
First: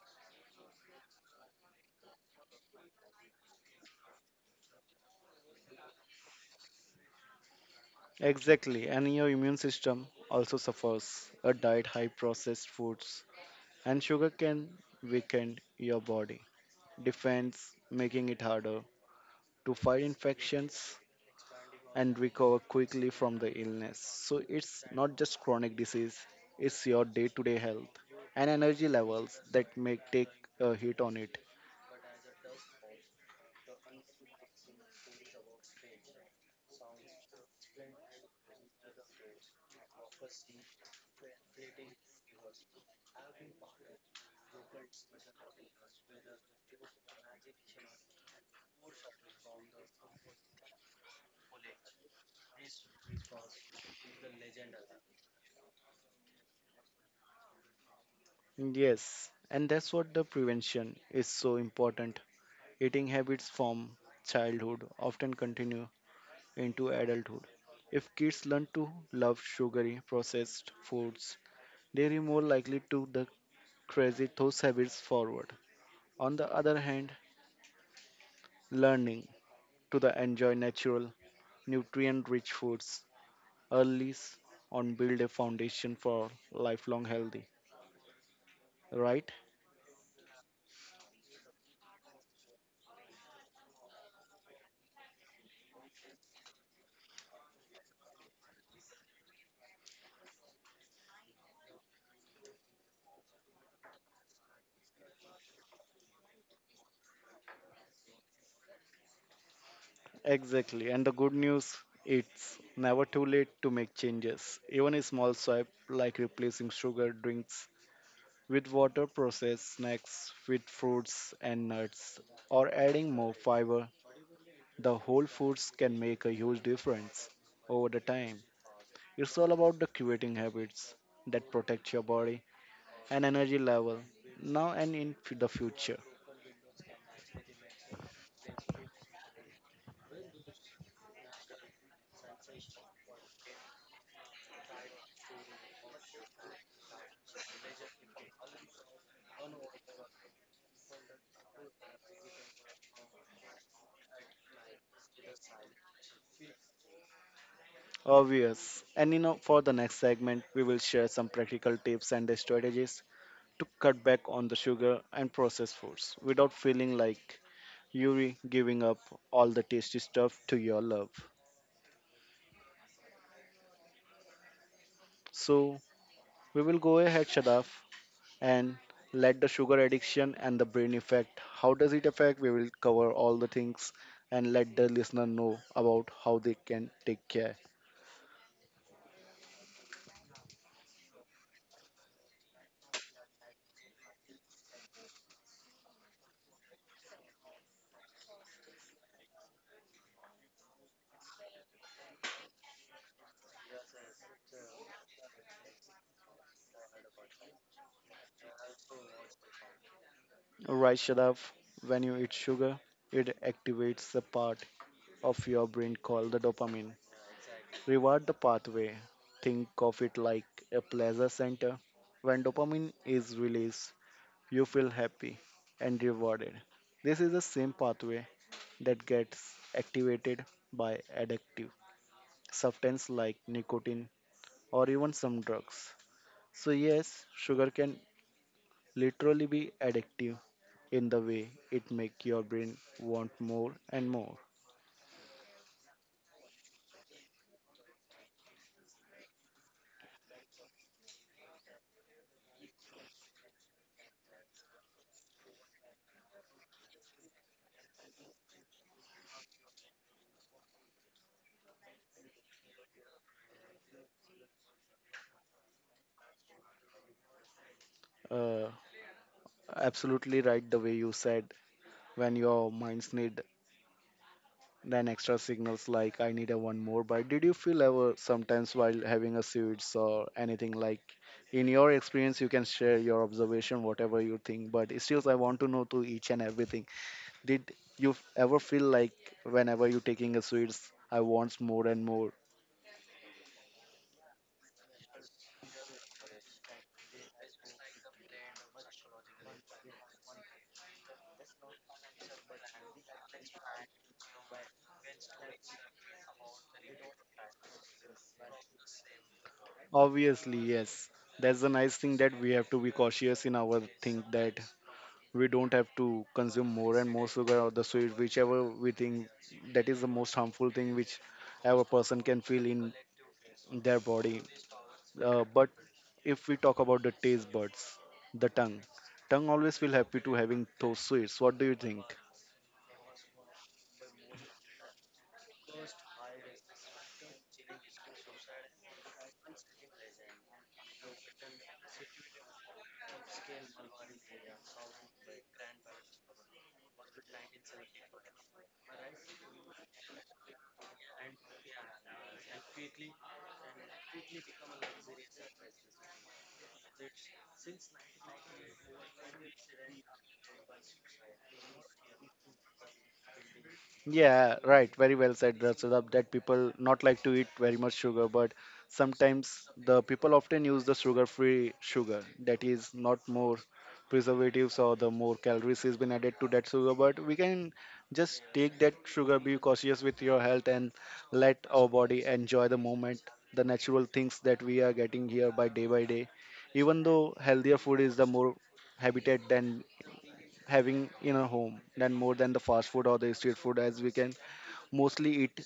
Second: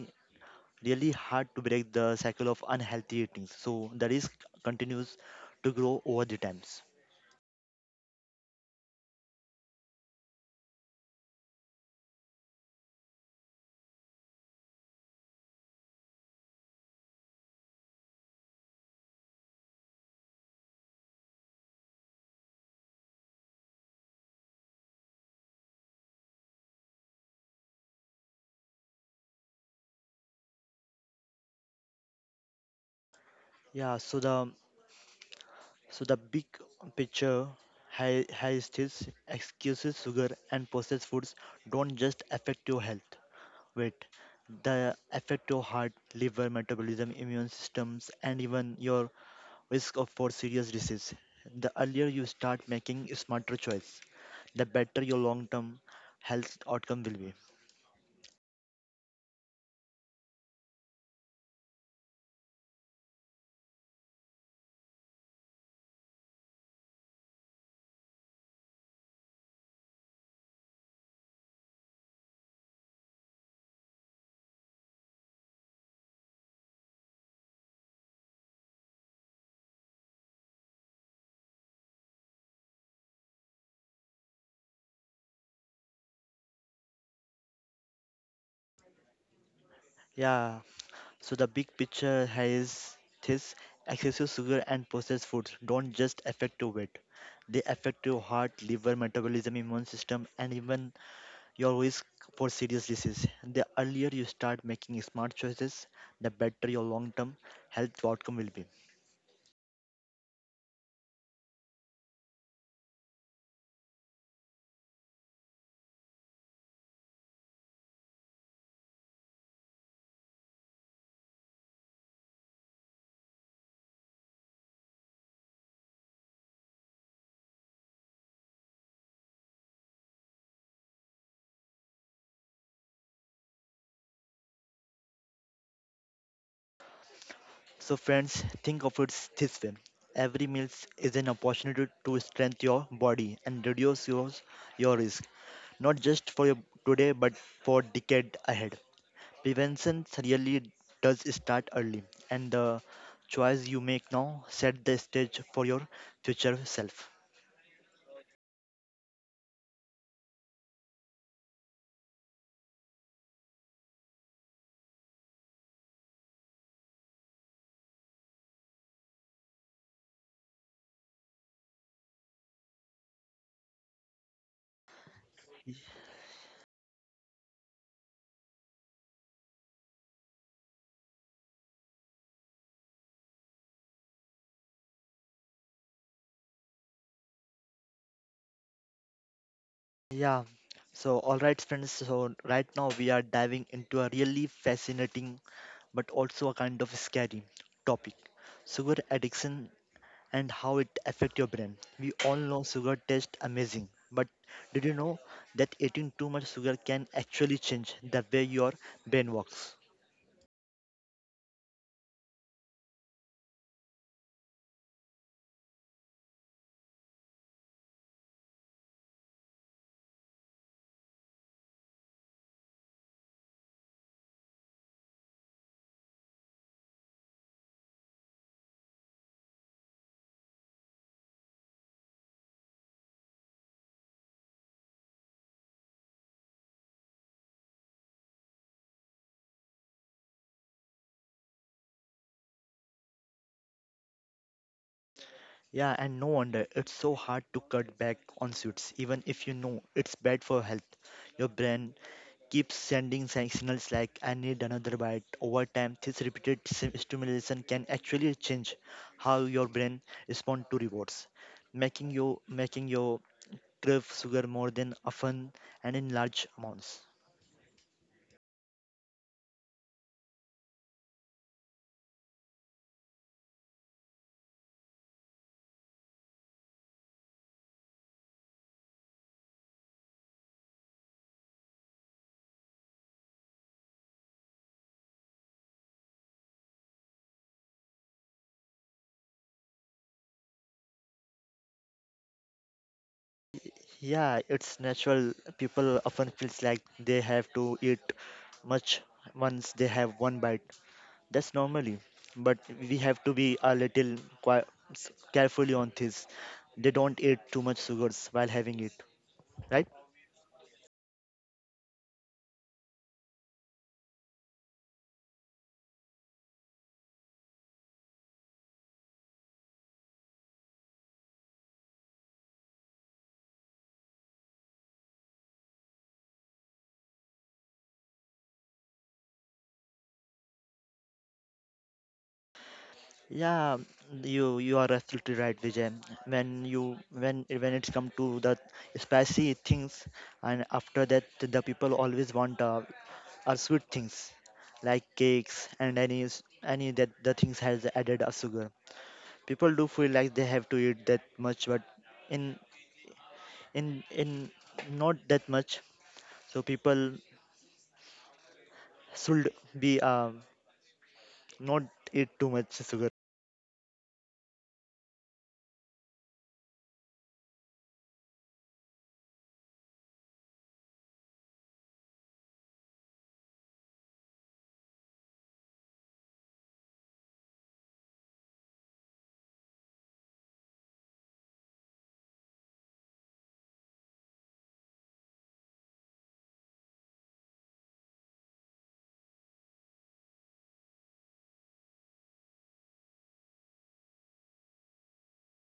really hard to break the cycle of unhealthy eating. So the risk continues to grow over the times.
Exactly, and your immune system also suffers. A diet high processed foods and sugar can weaken your body defense, making it harder to fight infections and recover quickly from the illness. So it's not just chronic disease, it's your day to day health and energy levels that may take a hit on it.
Yeah. So the big picture, high stills, excuses, sugar, and processed foods don't just affect your health, weight. They affect your heart, liver, metabolism, immune systems, and even your risk of for serious disease. The earlier you start making smarter choice, the better your long-term health outcome will be.
Yes, and that's what the prevention is so important. Eating habits from childhood often continue into adulthood. If kids learn to love sugary processed foods, they are more likely to the crazy those habits forward. On the other hand, learning to the enjoy natural nutrient rich foods early on build a foundation for lifelong healthy right.
Yeah, so the big picture is this excessive sugar and processed foods don't just affect your weight. They affect your heart, liver, metabolism, immune system, and even your risk for serious disease. The earlier you start making smart choices, the better your long-term health outcome will be.
Exactly, and the good news, it's never too late to make changes. Even a small swipe like replacing sugar drinks with water, processed snacks with fruits and nuts, or adding more fiber the whole foods can make a huge difference over the time. It's all about the creating habits that protect your body and energy level now and in the future.
So friends, think of it this way. Every meal is an opportunity to strengthen your body and reduce your risk, not just for your today, but for decade ahead. Prevention really does start early, and the choice you make now set the stage for your future self.
Obvious. And you know, for the next segment, we will share some practical tips and the strategies to cut back on the sugar and processed foods without feeling like you're giving up all the tasty stuff to your love. So we will go ahead, Shadaf, and let the sugar addiction and the brain effect. How does it affect? We will cover all the things and let the listener know about how they can take care.
Yeah. So, all right, friends. So, right now we are diving into a really fascinating but also a kind of scary topic sugar addiction and how it affects your brain. We all know sugar tastes amazing, but did you know that eating too much sugar can actually change the way your brain works?
Right, Shadav, when you eat sugar, it activates the part of your brain called the dopamine. Reward the pathway. Think of it like a pleasure center. When dopamine is released, you feel happy and rewarded. This is the same pathway that gets activated by addictive substance like nicotine or even some drugs. So yes, sugar can literally be addictive in the way it make your brain want more and more.
Yeah, and no wonder it's so hard to cut back on sweets, even if you know it's bad for health. Your brain keeps sending signals like I need another bite. Over time, this repeated stimulation can actually change how your brain responds to rewards, making your crave sugar more than often and in large amounts.
uh, Absolutely right the way you said, when your minds need then extra signals like I need a one more bite, did you feel ever sometimes while having a sweets or anything like in your experience? You can share your observation whatever you think, but still I want to know to each and everything. Did you ever feel like whenever you taking a sweets I want more and more?
Yeah, it's natural. People often feels like they have to eat much once they have one bite. That's normally, but we have to be a little qui- carefully on this. They don't eat too much sugars while having it, right?
Obviously, yes. That's the nice thing that we have to be cautious in our thing that we don't have to consume more and more sugar or the sweet, whichever we think that is the most harmful thing which ever person can feel in their body. But if we talk about the taste buds, the tongue, tongue always feel happy to having those sweets. What do you think?
Yeah, you are absolutely right, Vijay. When you when it's come to the spicy things, and after that the people always want are sweet things like cakes and any that the things has added a sugar. People do feel like they have to eat that much, but in in not that much. So people should be not eat too much sugar.
Yeah, right. Very well said, Sadab, that people not like to eat very much sugar, but sometimes the people often use the sugar-free sugar that is not more preservatives or the more calories has been added to that sugar, but we can just take that sugar, be cautious with your health and let our body enjoy the moment, the natural things that we are getting here by day by day. Even though healthier food is the more habitat than having in a home than more than the fast food or the street food as we can mostly eat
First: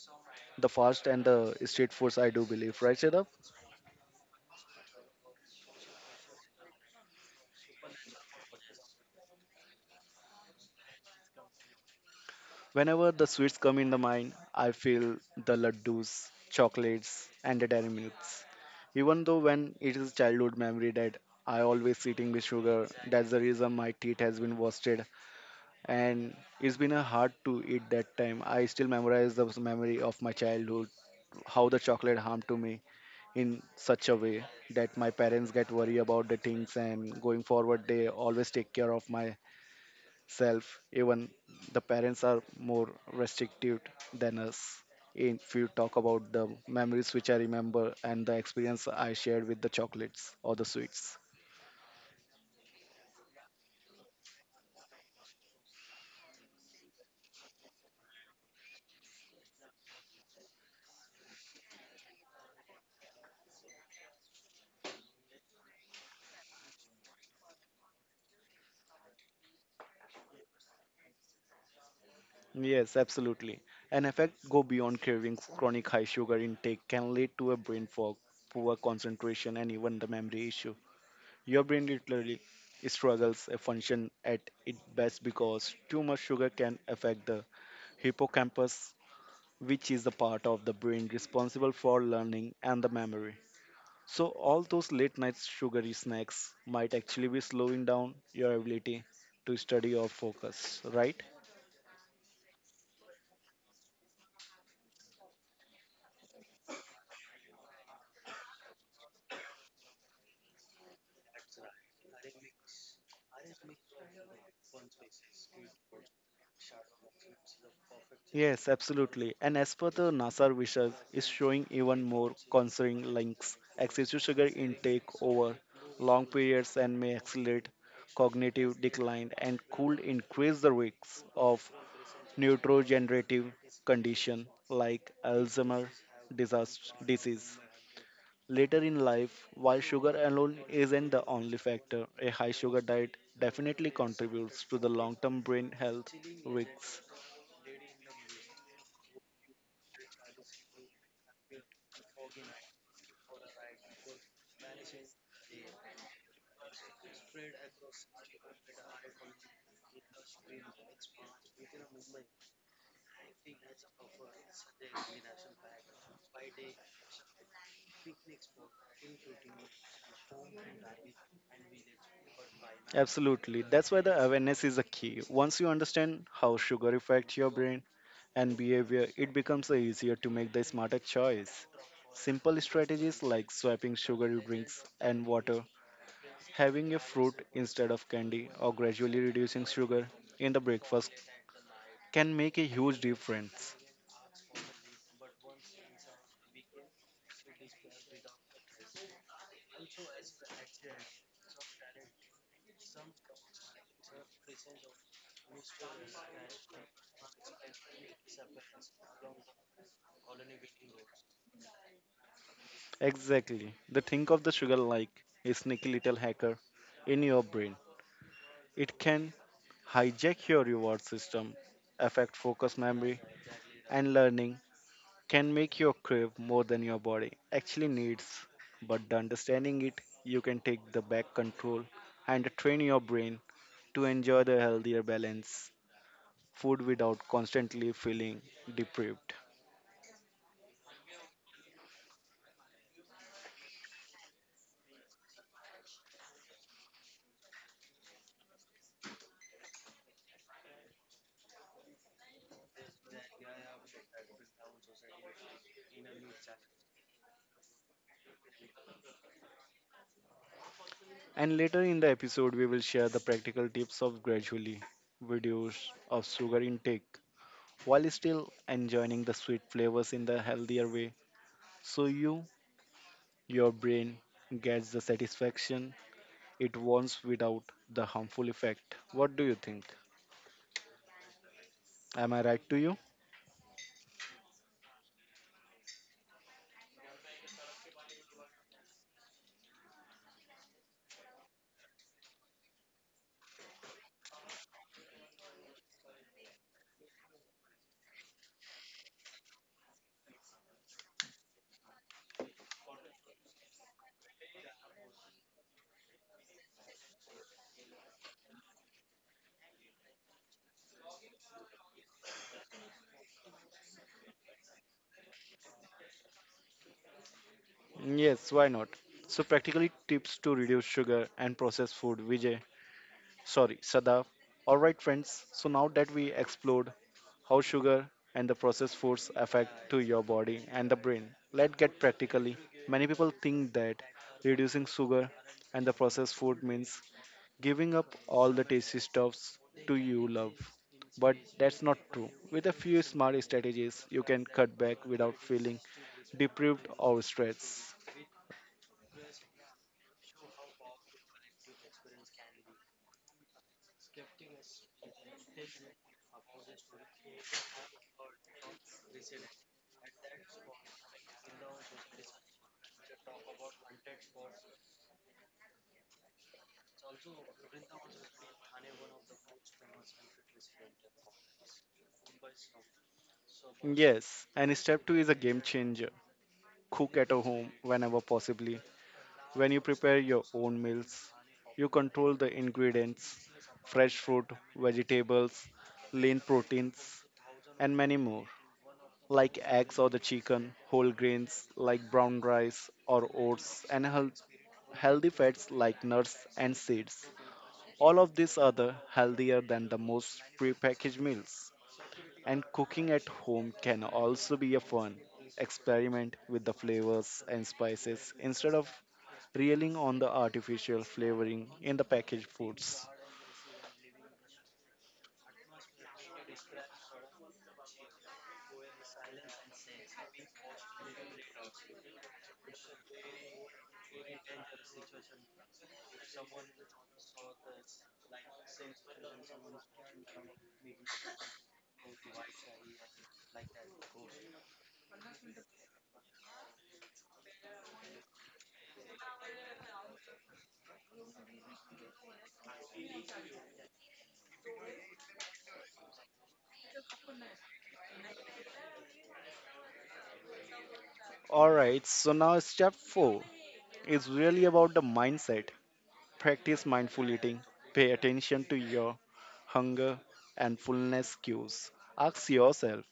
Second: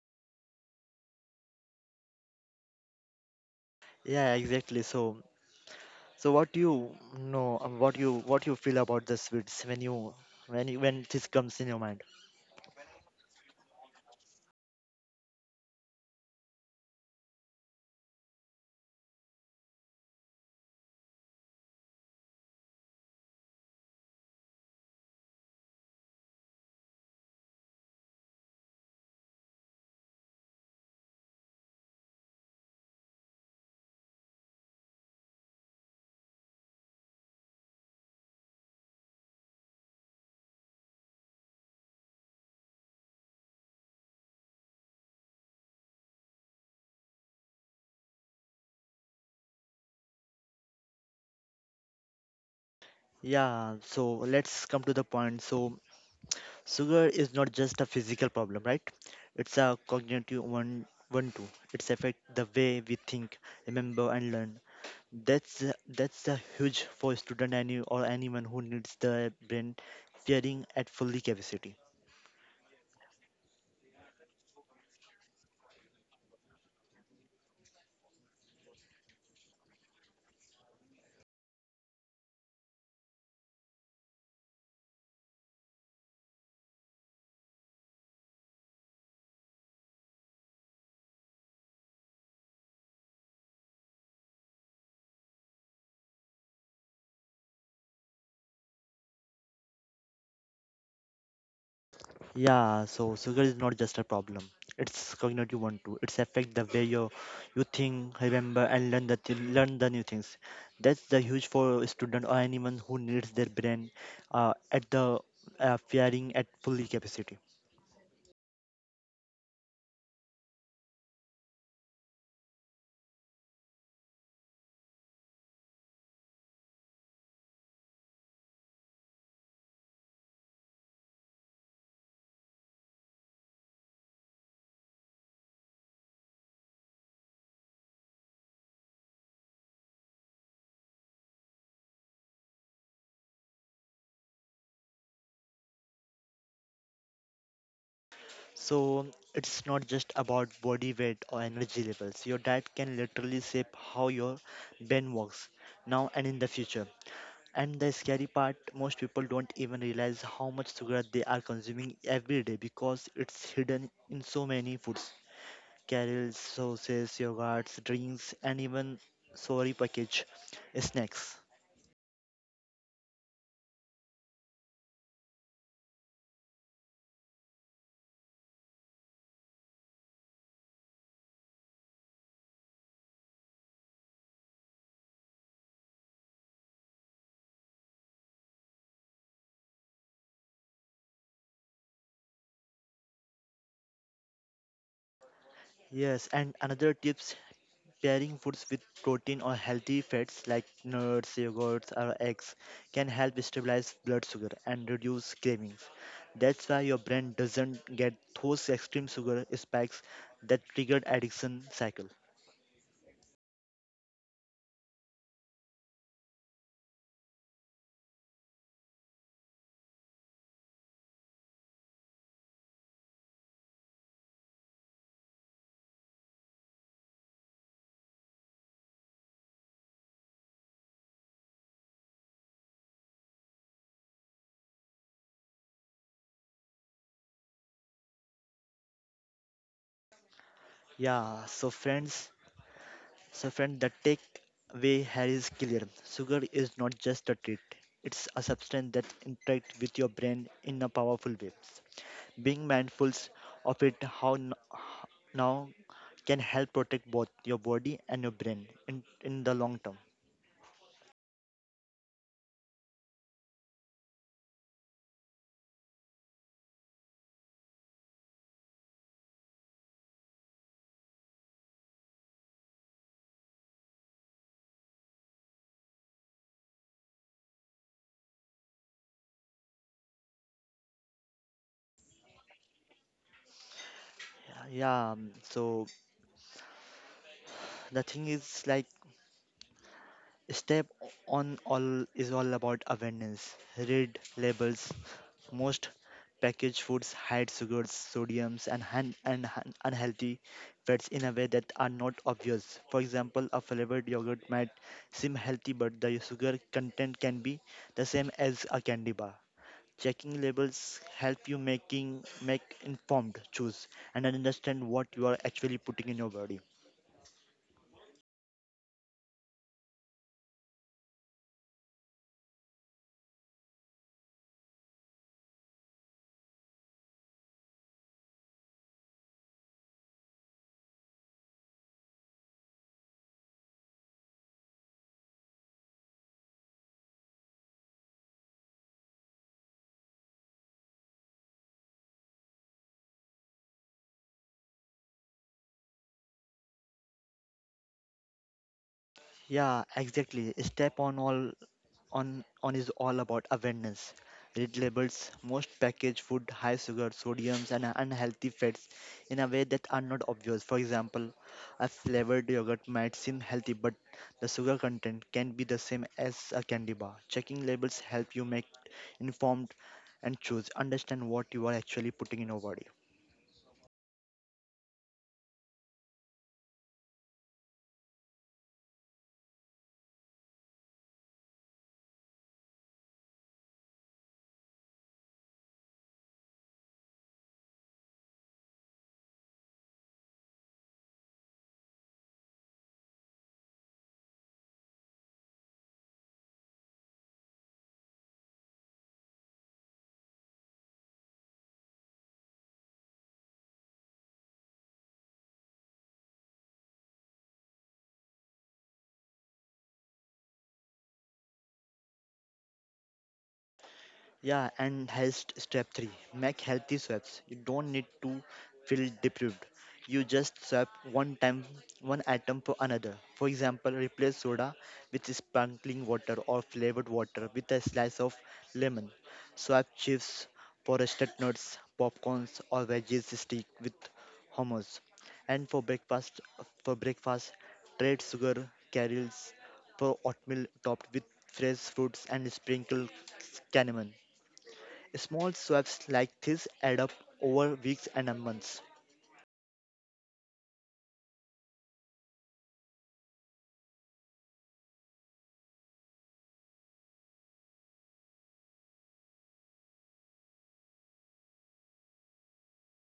the fast and the street foods, I do believe, right, Shadab?
Yeah, exactly. So so what you know, what you feel about the sweets when you, when this comes in your mind.
Whenever the sweets come in the mind, I feel the laddus, chocolates, and the dairy milks. Even though when it is childhood memory that I always eating with sugar, that's the reason my teeth has been wasted and it's been a hard to eat that time. I still memorize the memory of my childhood, how the chocolate harmed to me in such a way that my parents get worried about the things and going forward they always take care of my self. Even the parents are more restrictive than us. If you talk about the memories which I remember and the experience I shared with the chocolates or the sweets.
Yeah. So let's come to the point. So sugar is not just a physical problem, right? It's a cognitive one too. It's affect the way we think, remember, and learn. That's a huge for student any or anyone who needs the brain firing at fully capacity.
Yes, absolutely. An effect go beyond cravings. Chronic high sugar intake can lead to a brain fog, poor concentration, and even the memory issue. Your brain literally struggles a function at its best because too much sugar can affect the hippocampus which is the part of the brain responsible for learning and the memory. So, all those late night sugary snacks might actually be slowing down your ability to study or focus, right?
Yeah, so sugar is not just a problem. It's cognitive one too. It's affect the way you think, remember, and learn the new things. That's the huge for a student or anyone who needs their brain at the firing at fully capacity.
Yes, absolutely. And as per the NASA research, is showing even more concerning links. Excessive sugar intake over long periods and may accelerate cognitive decline and could increase the risks of neurodegenerative condition like Alzheimer's disease. Later in life, while sugar alone isn't the only factor, a high sugar diet definitely contributes to the long term brain health risks.
So it's not just about body weight or energy levels. Your diet can literally shape how your brain works now and in the future. And the scary part, most people don't even realize how much sugar they are consuming every day because it's hidden in so many foods. Cereals, sauces, yogurts, drinks, and even sorry package snacks.
Absolutely. That's why the awareness is a key. Once you understand how sugar affects your brain and behavior, it becomes easier to make the smarter choice. Simple strategies like swapping sugary drinks and water, having a fruit instead of candy, or gradually reducing sugar in the breakfast can make a huge difference.
Yes, and another tips pairing foods with protein or healthy fats like nuts, yogurts, or eggs can help stabilize blood sugar and reduce cravings. That's why your brain doesn't get those extreme sugar spikes that triggered addiction cycle.
Exactly. The think of the sugar like a sneaky little hacker in your brain. It can hijack your reward system, affect focus memory, and learning can make your crave more than your body actually needs. But the understanding it, you can take the back control and train your brain to enjoy the healthier balance food without constantly feeling deprived.
Yeah, so friend, the takeaway here is clear. Sugar is not just a treat; it's a substance that interacts with your brain in a powerful way. Being mindful of it, now can help protect both your body and your brain in the long term.
And later in the episode, we will share the practical tips of gradually reduce of sugar intake while still enjoying the sweet flavors in the healthier way. So you, your brain gets the satisfaction it wants without the harmful effect. What do you think? Am I right to you?
Yeah, so the thing is like step on all is all about awareness. Read labels. Most packaged foods hide sugars, sodiums, and unhealthy fats in a way that are not obvious. For example, a flavored yogurt might seem healthy, but the sugar content can be the same as a candy bar. Checking labels help you making make informed choose and understand what you are actually putting in your body.
Yes, why not? So practically tips to reduce sugar and processed food, Vijay. Sorry, Sadaf. Alright friends, so now that we explored how sugar and the processed foods affect to your body and the brain. Let's get practically. Many people think that reducing sugar and the processed food means giving up all the tasty stuffs to you love. But that's not true. With a few smart strategies, you can cut back without feeling deprived or stressed.
Yeah, exactly. Step on all On is all about awareness. Read labels most packaged food, high sugar, sodiums, and unhealthy fats in a way that are not obvious. For example, a flavored yogurt might seem healthy, but the sugar content can be the same as a candy bar. Checking labels help you make informed and choose. Understand what you are actually putting in your body.
Yes, and step 2 is a game changer. Cook at home whenever possibly. When you prepare your own meals, you control the ingredients, fresh fruit, vegetables, lean proteins, and many more, like eggs or the chicken, whole grains like brown rice or oats, and health, healthy fats like nuts and seeds. All of these are the healthier than the most prepackaged meals. And cooking at home can also be a fun experiment with the flavors and spices instead of reeling on the artificial flavoring in the packaged foods.
Yeah, and health step three make healthy swaps. You don't need to feel deprived. You just swap one time, one item for another. For example, replace soda with sparkling water or flavored water with a slice of lemon. Swap chips for roasted nuts, popcorns, or veggies stick with hummus. And for breakfast, trade sugar caramels for oatmeal topped with fresh fruits and sprinkle cinnamon. Small swabs like this add up over weeks and months.
Alright, so now step 4 is really about the mindset. Practice mindful eating, pay attention to your hunger and fullness cues. Ask yourself,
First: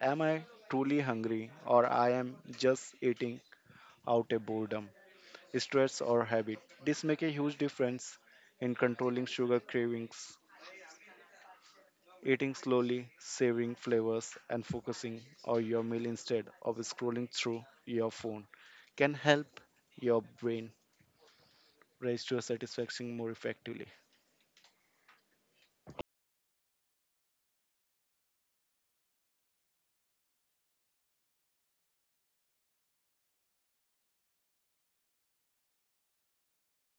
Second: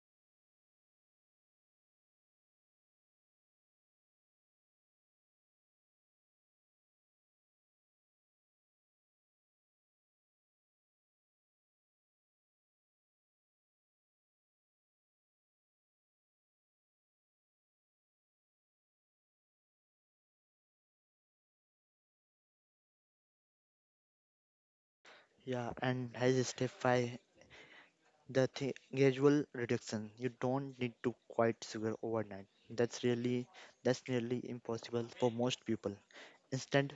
am I truly hungry or I am just eating out of boredom, stress or habit? This make a huge difference in controlling sugar cravings. Eating slowly, savoring flavors, and focusing on your meal instead of scrolling through your phone can help your brain raise to a satisfaction more effectively.
Yeah, and as step five, gradual reduction. You don't need to quit sugar overnight. That's nearly impossible for most people. Instead,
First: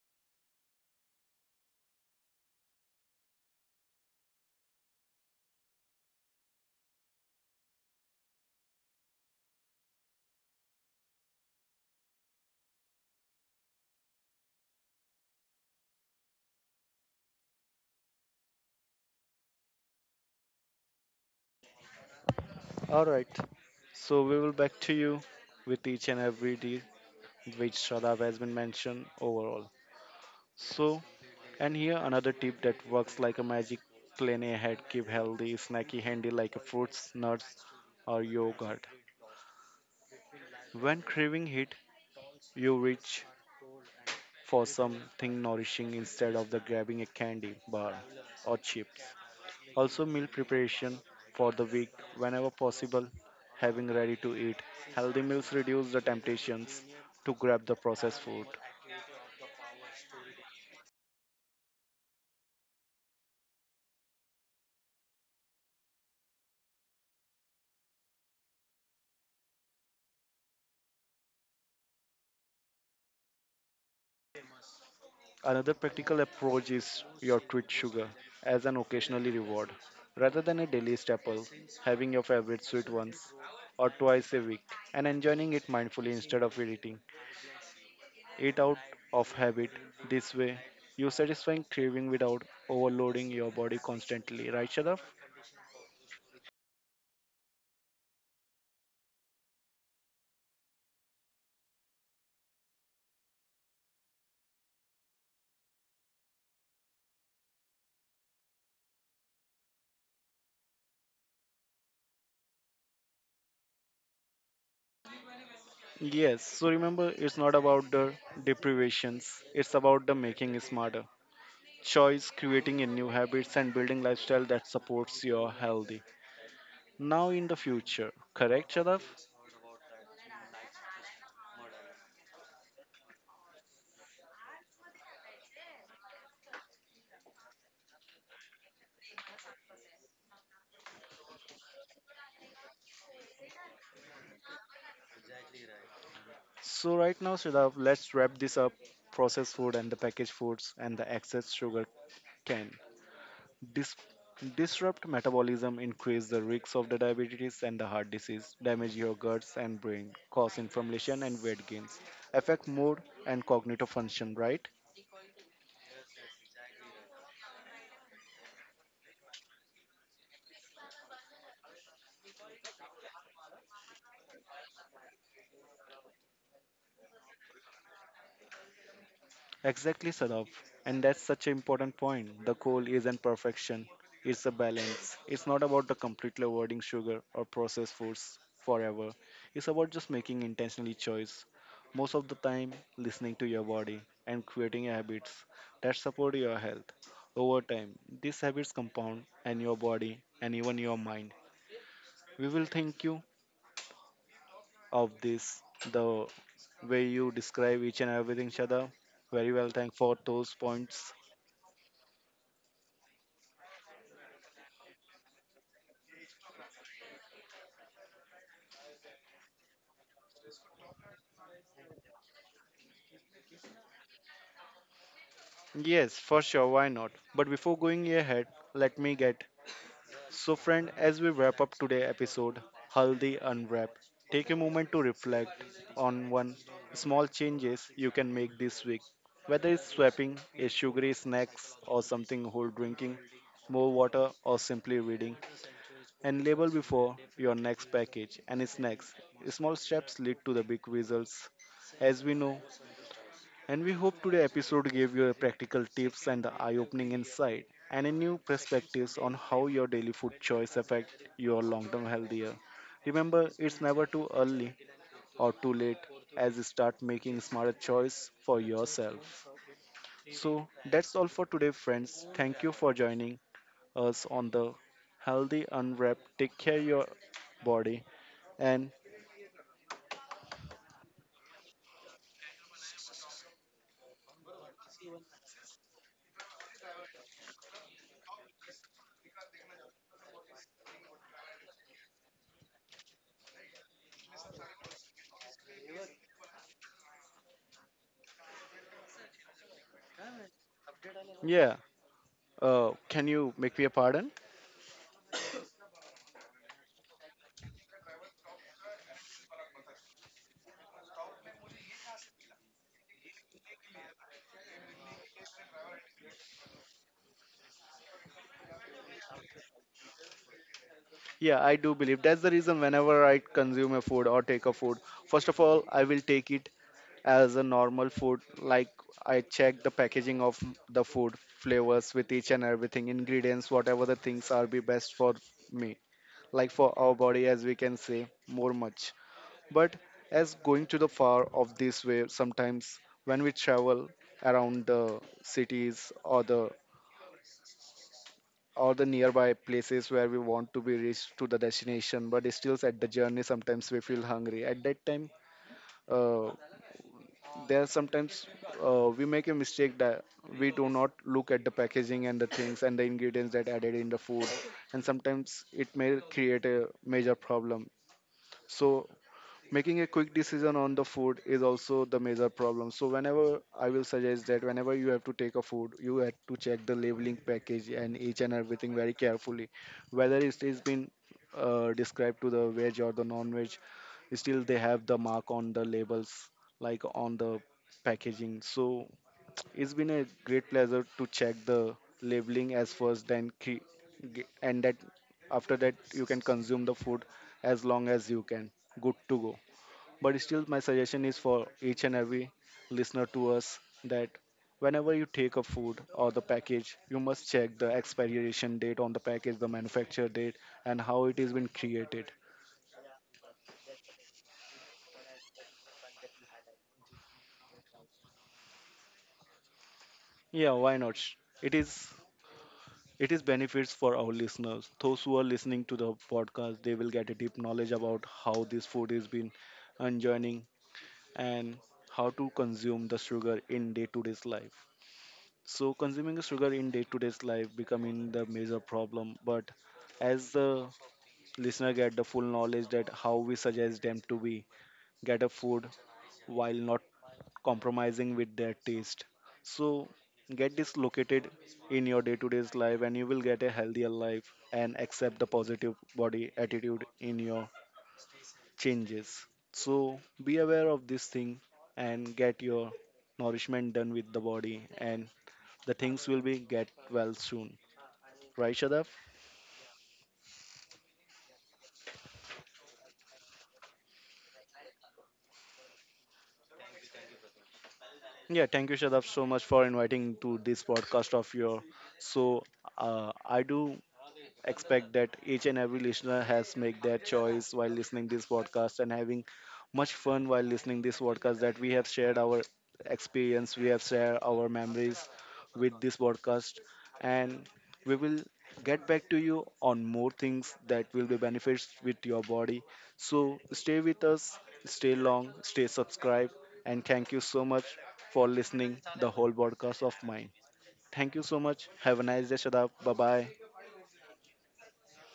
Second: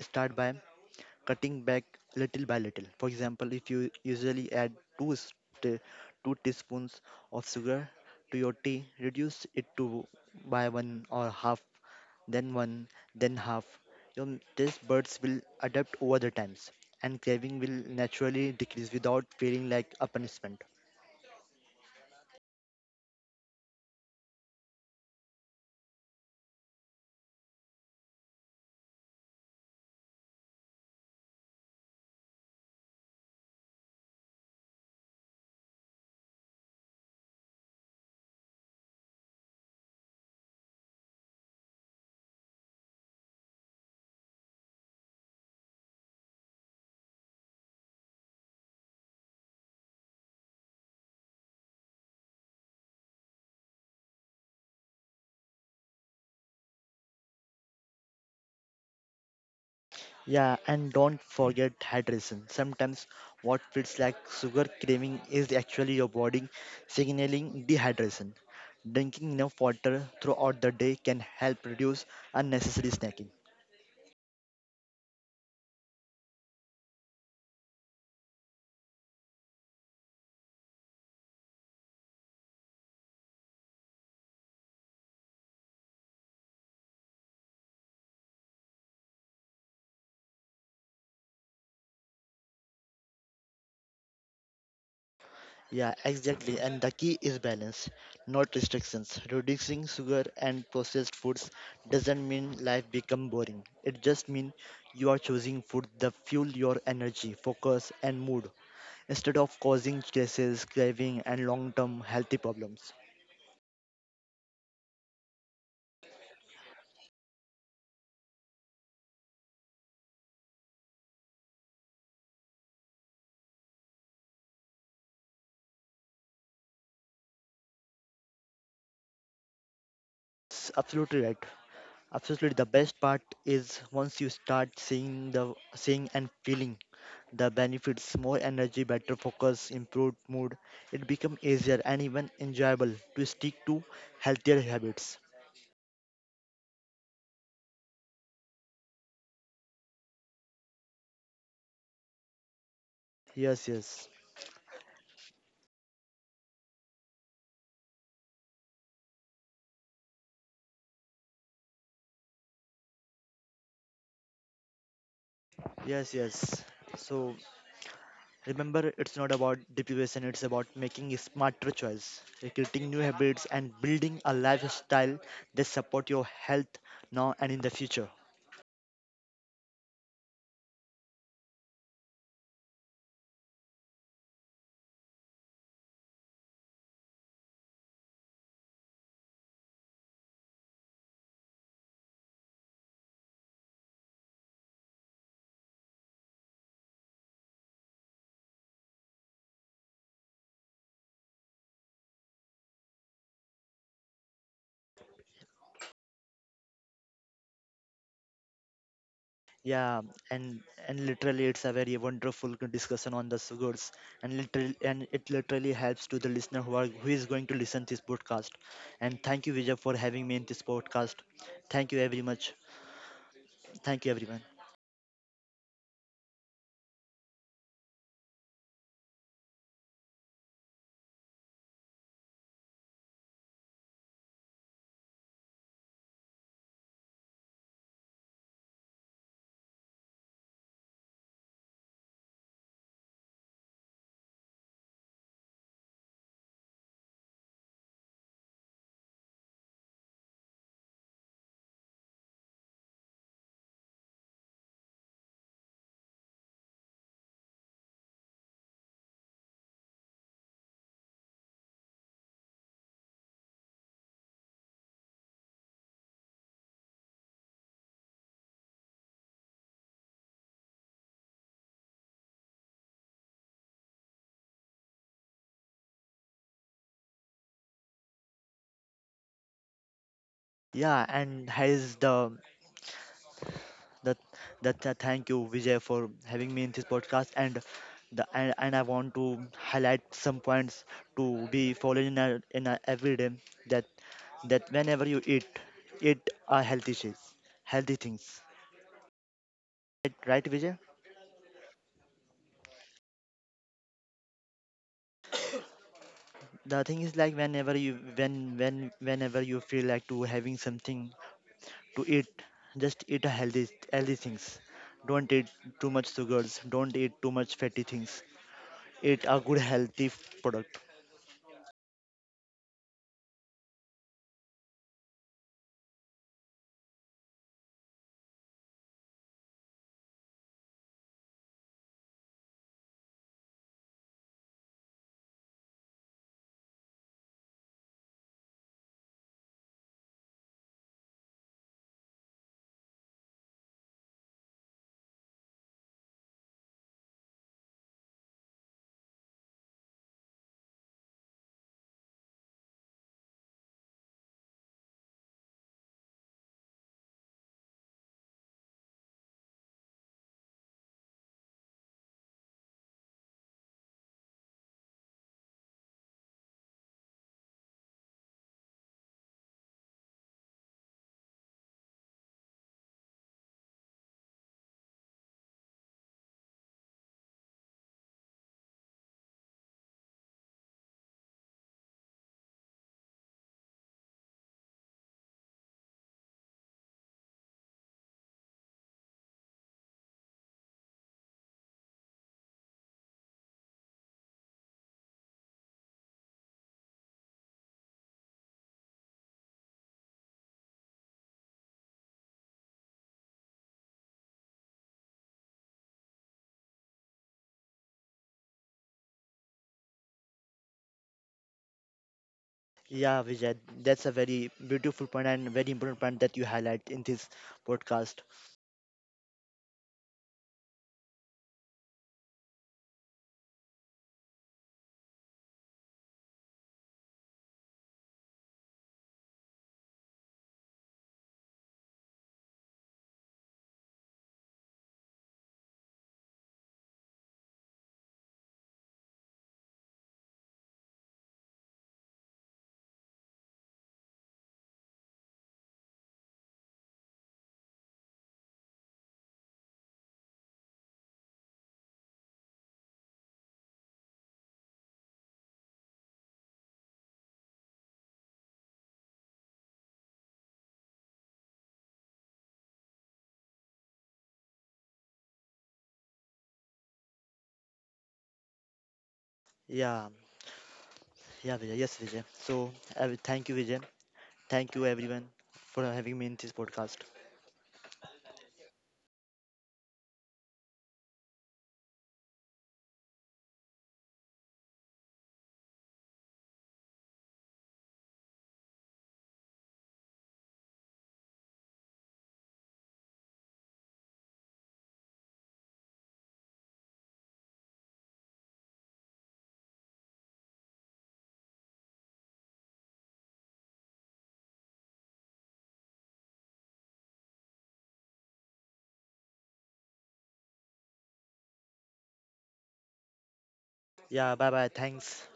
start by cutting back little by little. For example, if you usually add two, st- two teaspoons of sugar to your tea, reduce it to by one or half, then one, then half. Your taste buds will adapt over the times, and craving will naturally decrease without feeling like a punishment.
All right, so we will back to you with each and every deal which Shadab has been mentioned overall. So, and here another tip that works like a magic plan ahead keep healthy, snacky, handy like a fruits, nuts, or yogurt. When craving hit, you reach for something nourishing instead of the grabbing a candy bar or chips. Also, meal preparation for the week whenever possible, having ready to eat. Healthy meals reduce the temptations to grab the processed food.
Yeah, and don't forget hydration. Sometimes what feels like sugar craving is actually your body signaling dehydration. Drinking enough water throughout the day can help reduce unnecessary snacking.
Another practical approach is your treat sugar as an occasionally reward. Rather than a daily staple, having your favorite sweet once or twice a week and enjoying it mindfully instead of eating. Eat out of habit. This way, you satisfying craving without overloading your body constantly, right, Sharaf?
Yeah, exactly. And the key is balance, not restrictions. Reducing sugar and processed foods doesn't mean life become boring. It just means you are choosing food that fuel your energy, focus, and mood instead of causing stresses, craving, and long term healthy problems.
Yes, so remember, it's not about the deprivations, it's about the making it smarter. Choice, creating a new habits, and building lifestyle that supports your healthy. Now in the future, correct, Shadav?
It's absolutely right. Absolutely, the best part is once you start seeing and feeling the benefits, more energy, better focus, improved mood. It becomes easier and even enjoyable to stick to healthier habits.
So right now, Shadav, let's wrap this up: processed food and the packaged foods and the excess sugar can.
Yes,
Dis-
yes,
Disrupt metabolism, increase the risks of the diabetes and the heart disease, damage your guts and brain, cause inflammation and weight gains, affect mood and cognitive function, right?
yes, yes. So remember, it's not about deprivation, it's about making a smarter choice, creating new habits, and building a lifestyle that support your health now and in the future.
Exactly, Sadaf. And that's such an important point. The goal isn't perfection, it's a balance. It's not about the completely avoiding sugar or processed foods forever. It's about just making intentionally choice. Most of the time, listening to your body and creating habits that support your health. Over time, these habits compound and your body and even your mind. We will thank you of this, the way you describe each and everything, Shada. Very well, thank
Yeah,
for those
and and
points.
literally, it's a very wonderful discussion on the sugars, and literally, and it literally helps to the listener who is going to listen this podcast. And thank you, Vijay, for having me in this podcast. Thank you very much. Thank you, everyone.
Yes, for sure, why not? But before going ahead, let me get. So, friend, as we wrap up today's episode, Haldi Unwrap, take a moment to reflect on one small changes you can make this week. Whether it's swapping a sugary snacks or something whole drinking, more water or simply reading, and label before your next package and snacks. Small steps lead to the big results. As we know, and we hope today's episode gave you a practical tips and the eye-opening insight and a new perspectives on how your daily food choice affect your long-term health. Year. Remember, it's never too early or too late as you start making smarter choice for yourself. So that's all for today, friends. Thank you for joining us on the Healthy Unwrapped. Take care your body and
Yeah, and here is the that that thank you, Vijay, for having me in this podcast and I want to highlight some points to be followed in our everyday. that that whenever you eat are healthy things, right, right, Vijay?
yeah, can you make me a pardon?
The thing is like whenever you when when whenever you feel like to having something to eat, just eat a healthy things, don't eat too much sugars, don't eat too much fatty things, eat a good healthy product.
Yeah, I do believe that's the reason whenever I consume a food or take a food, first of all, I will take it as a normal food. Like I check the packaging of the food, flavors with each and everything, ingredients, whatever the things are be best for me, like for our body, as we can say, more much. But as going to the far of this way, sometimes when we travel around the cities or the nearby places where we want to be reached to the destination but still at the journey sometimes we feel hungry at that time uh, there sometimes we make a mistake that we do not look at the packaging and the things and the ingredients that added in the food and sometimes it may create a major problem. So making a quick decision on the food is also the major problem. So whenever I will suggest that whenever you have to take a food you have to check the labeling package and each and everything very carefully, whether it is been described to the veg or the non-veg, still they have the mark on the labels like on the packaging. So *tsk* it's been a great pleasure to check the labeling as first, and that after that you can consume the food as long as you can good to go. But still, my suggestion is for each and every listener to us that whenever you take a food or the package, you must check the expiration date on the package, the manufacture date, and how it has been created.
Yeah, Vijay, that's a very beautiful point and very important point that you highlight in this podcast.
Yeah, why not? It is it is benefits for our listeners. Those who are listening to the podcast, they will get a deep knowledge about how this food is been enjoying and how to consume the sugar in day to day's life. So consuming sugar in day-to-day life becoming the major problem. But as the listener get the full knowledge that how we suggest them to be get a food while not compromising with their taste. So get this located in your day-to-day life and you will get a healthier life and accept the positive body attitude in your changes. So be aware of this thing and get your nourishment done with the body and the things will be get well soon. Right, Shadav?
Yeah, yeah, Vijay. Yes, Vijay. So, thank you, Vijay. Thank you, everyone, for having me in this podcast.
Yeah, thank you, Shadav, so much for inviting to this podcast of your. So, I do expect that each and every listener has made their choice while listening this podcast and having much fun while listening this podcast that we have shared our experience, we have shared our memories, with this podcast and we will get back to you on more things that will be benefits with your body. So stay with us, stay long, stay subscribed and thank you so much for listening the whole podcast of mine. Thank you so much. Have a nice day, Shadab. Bye bye.
Yeah, bye bye. Thanks.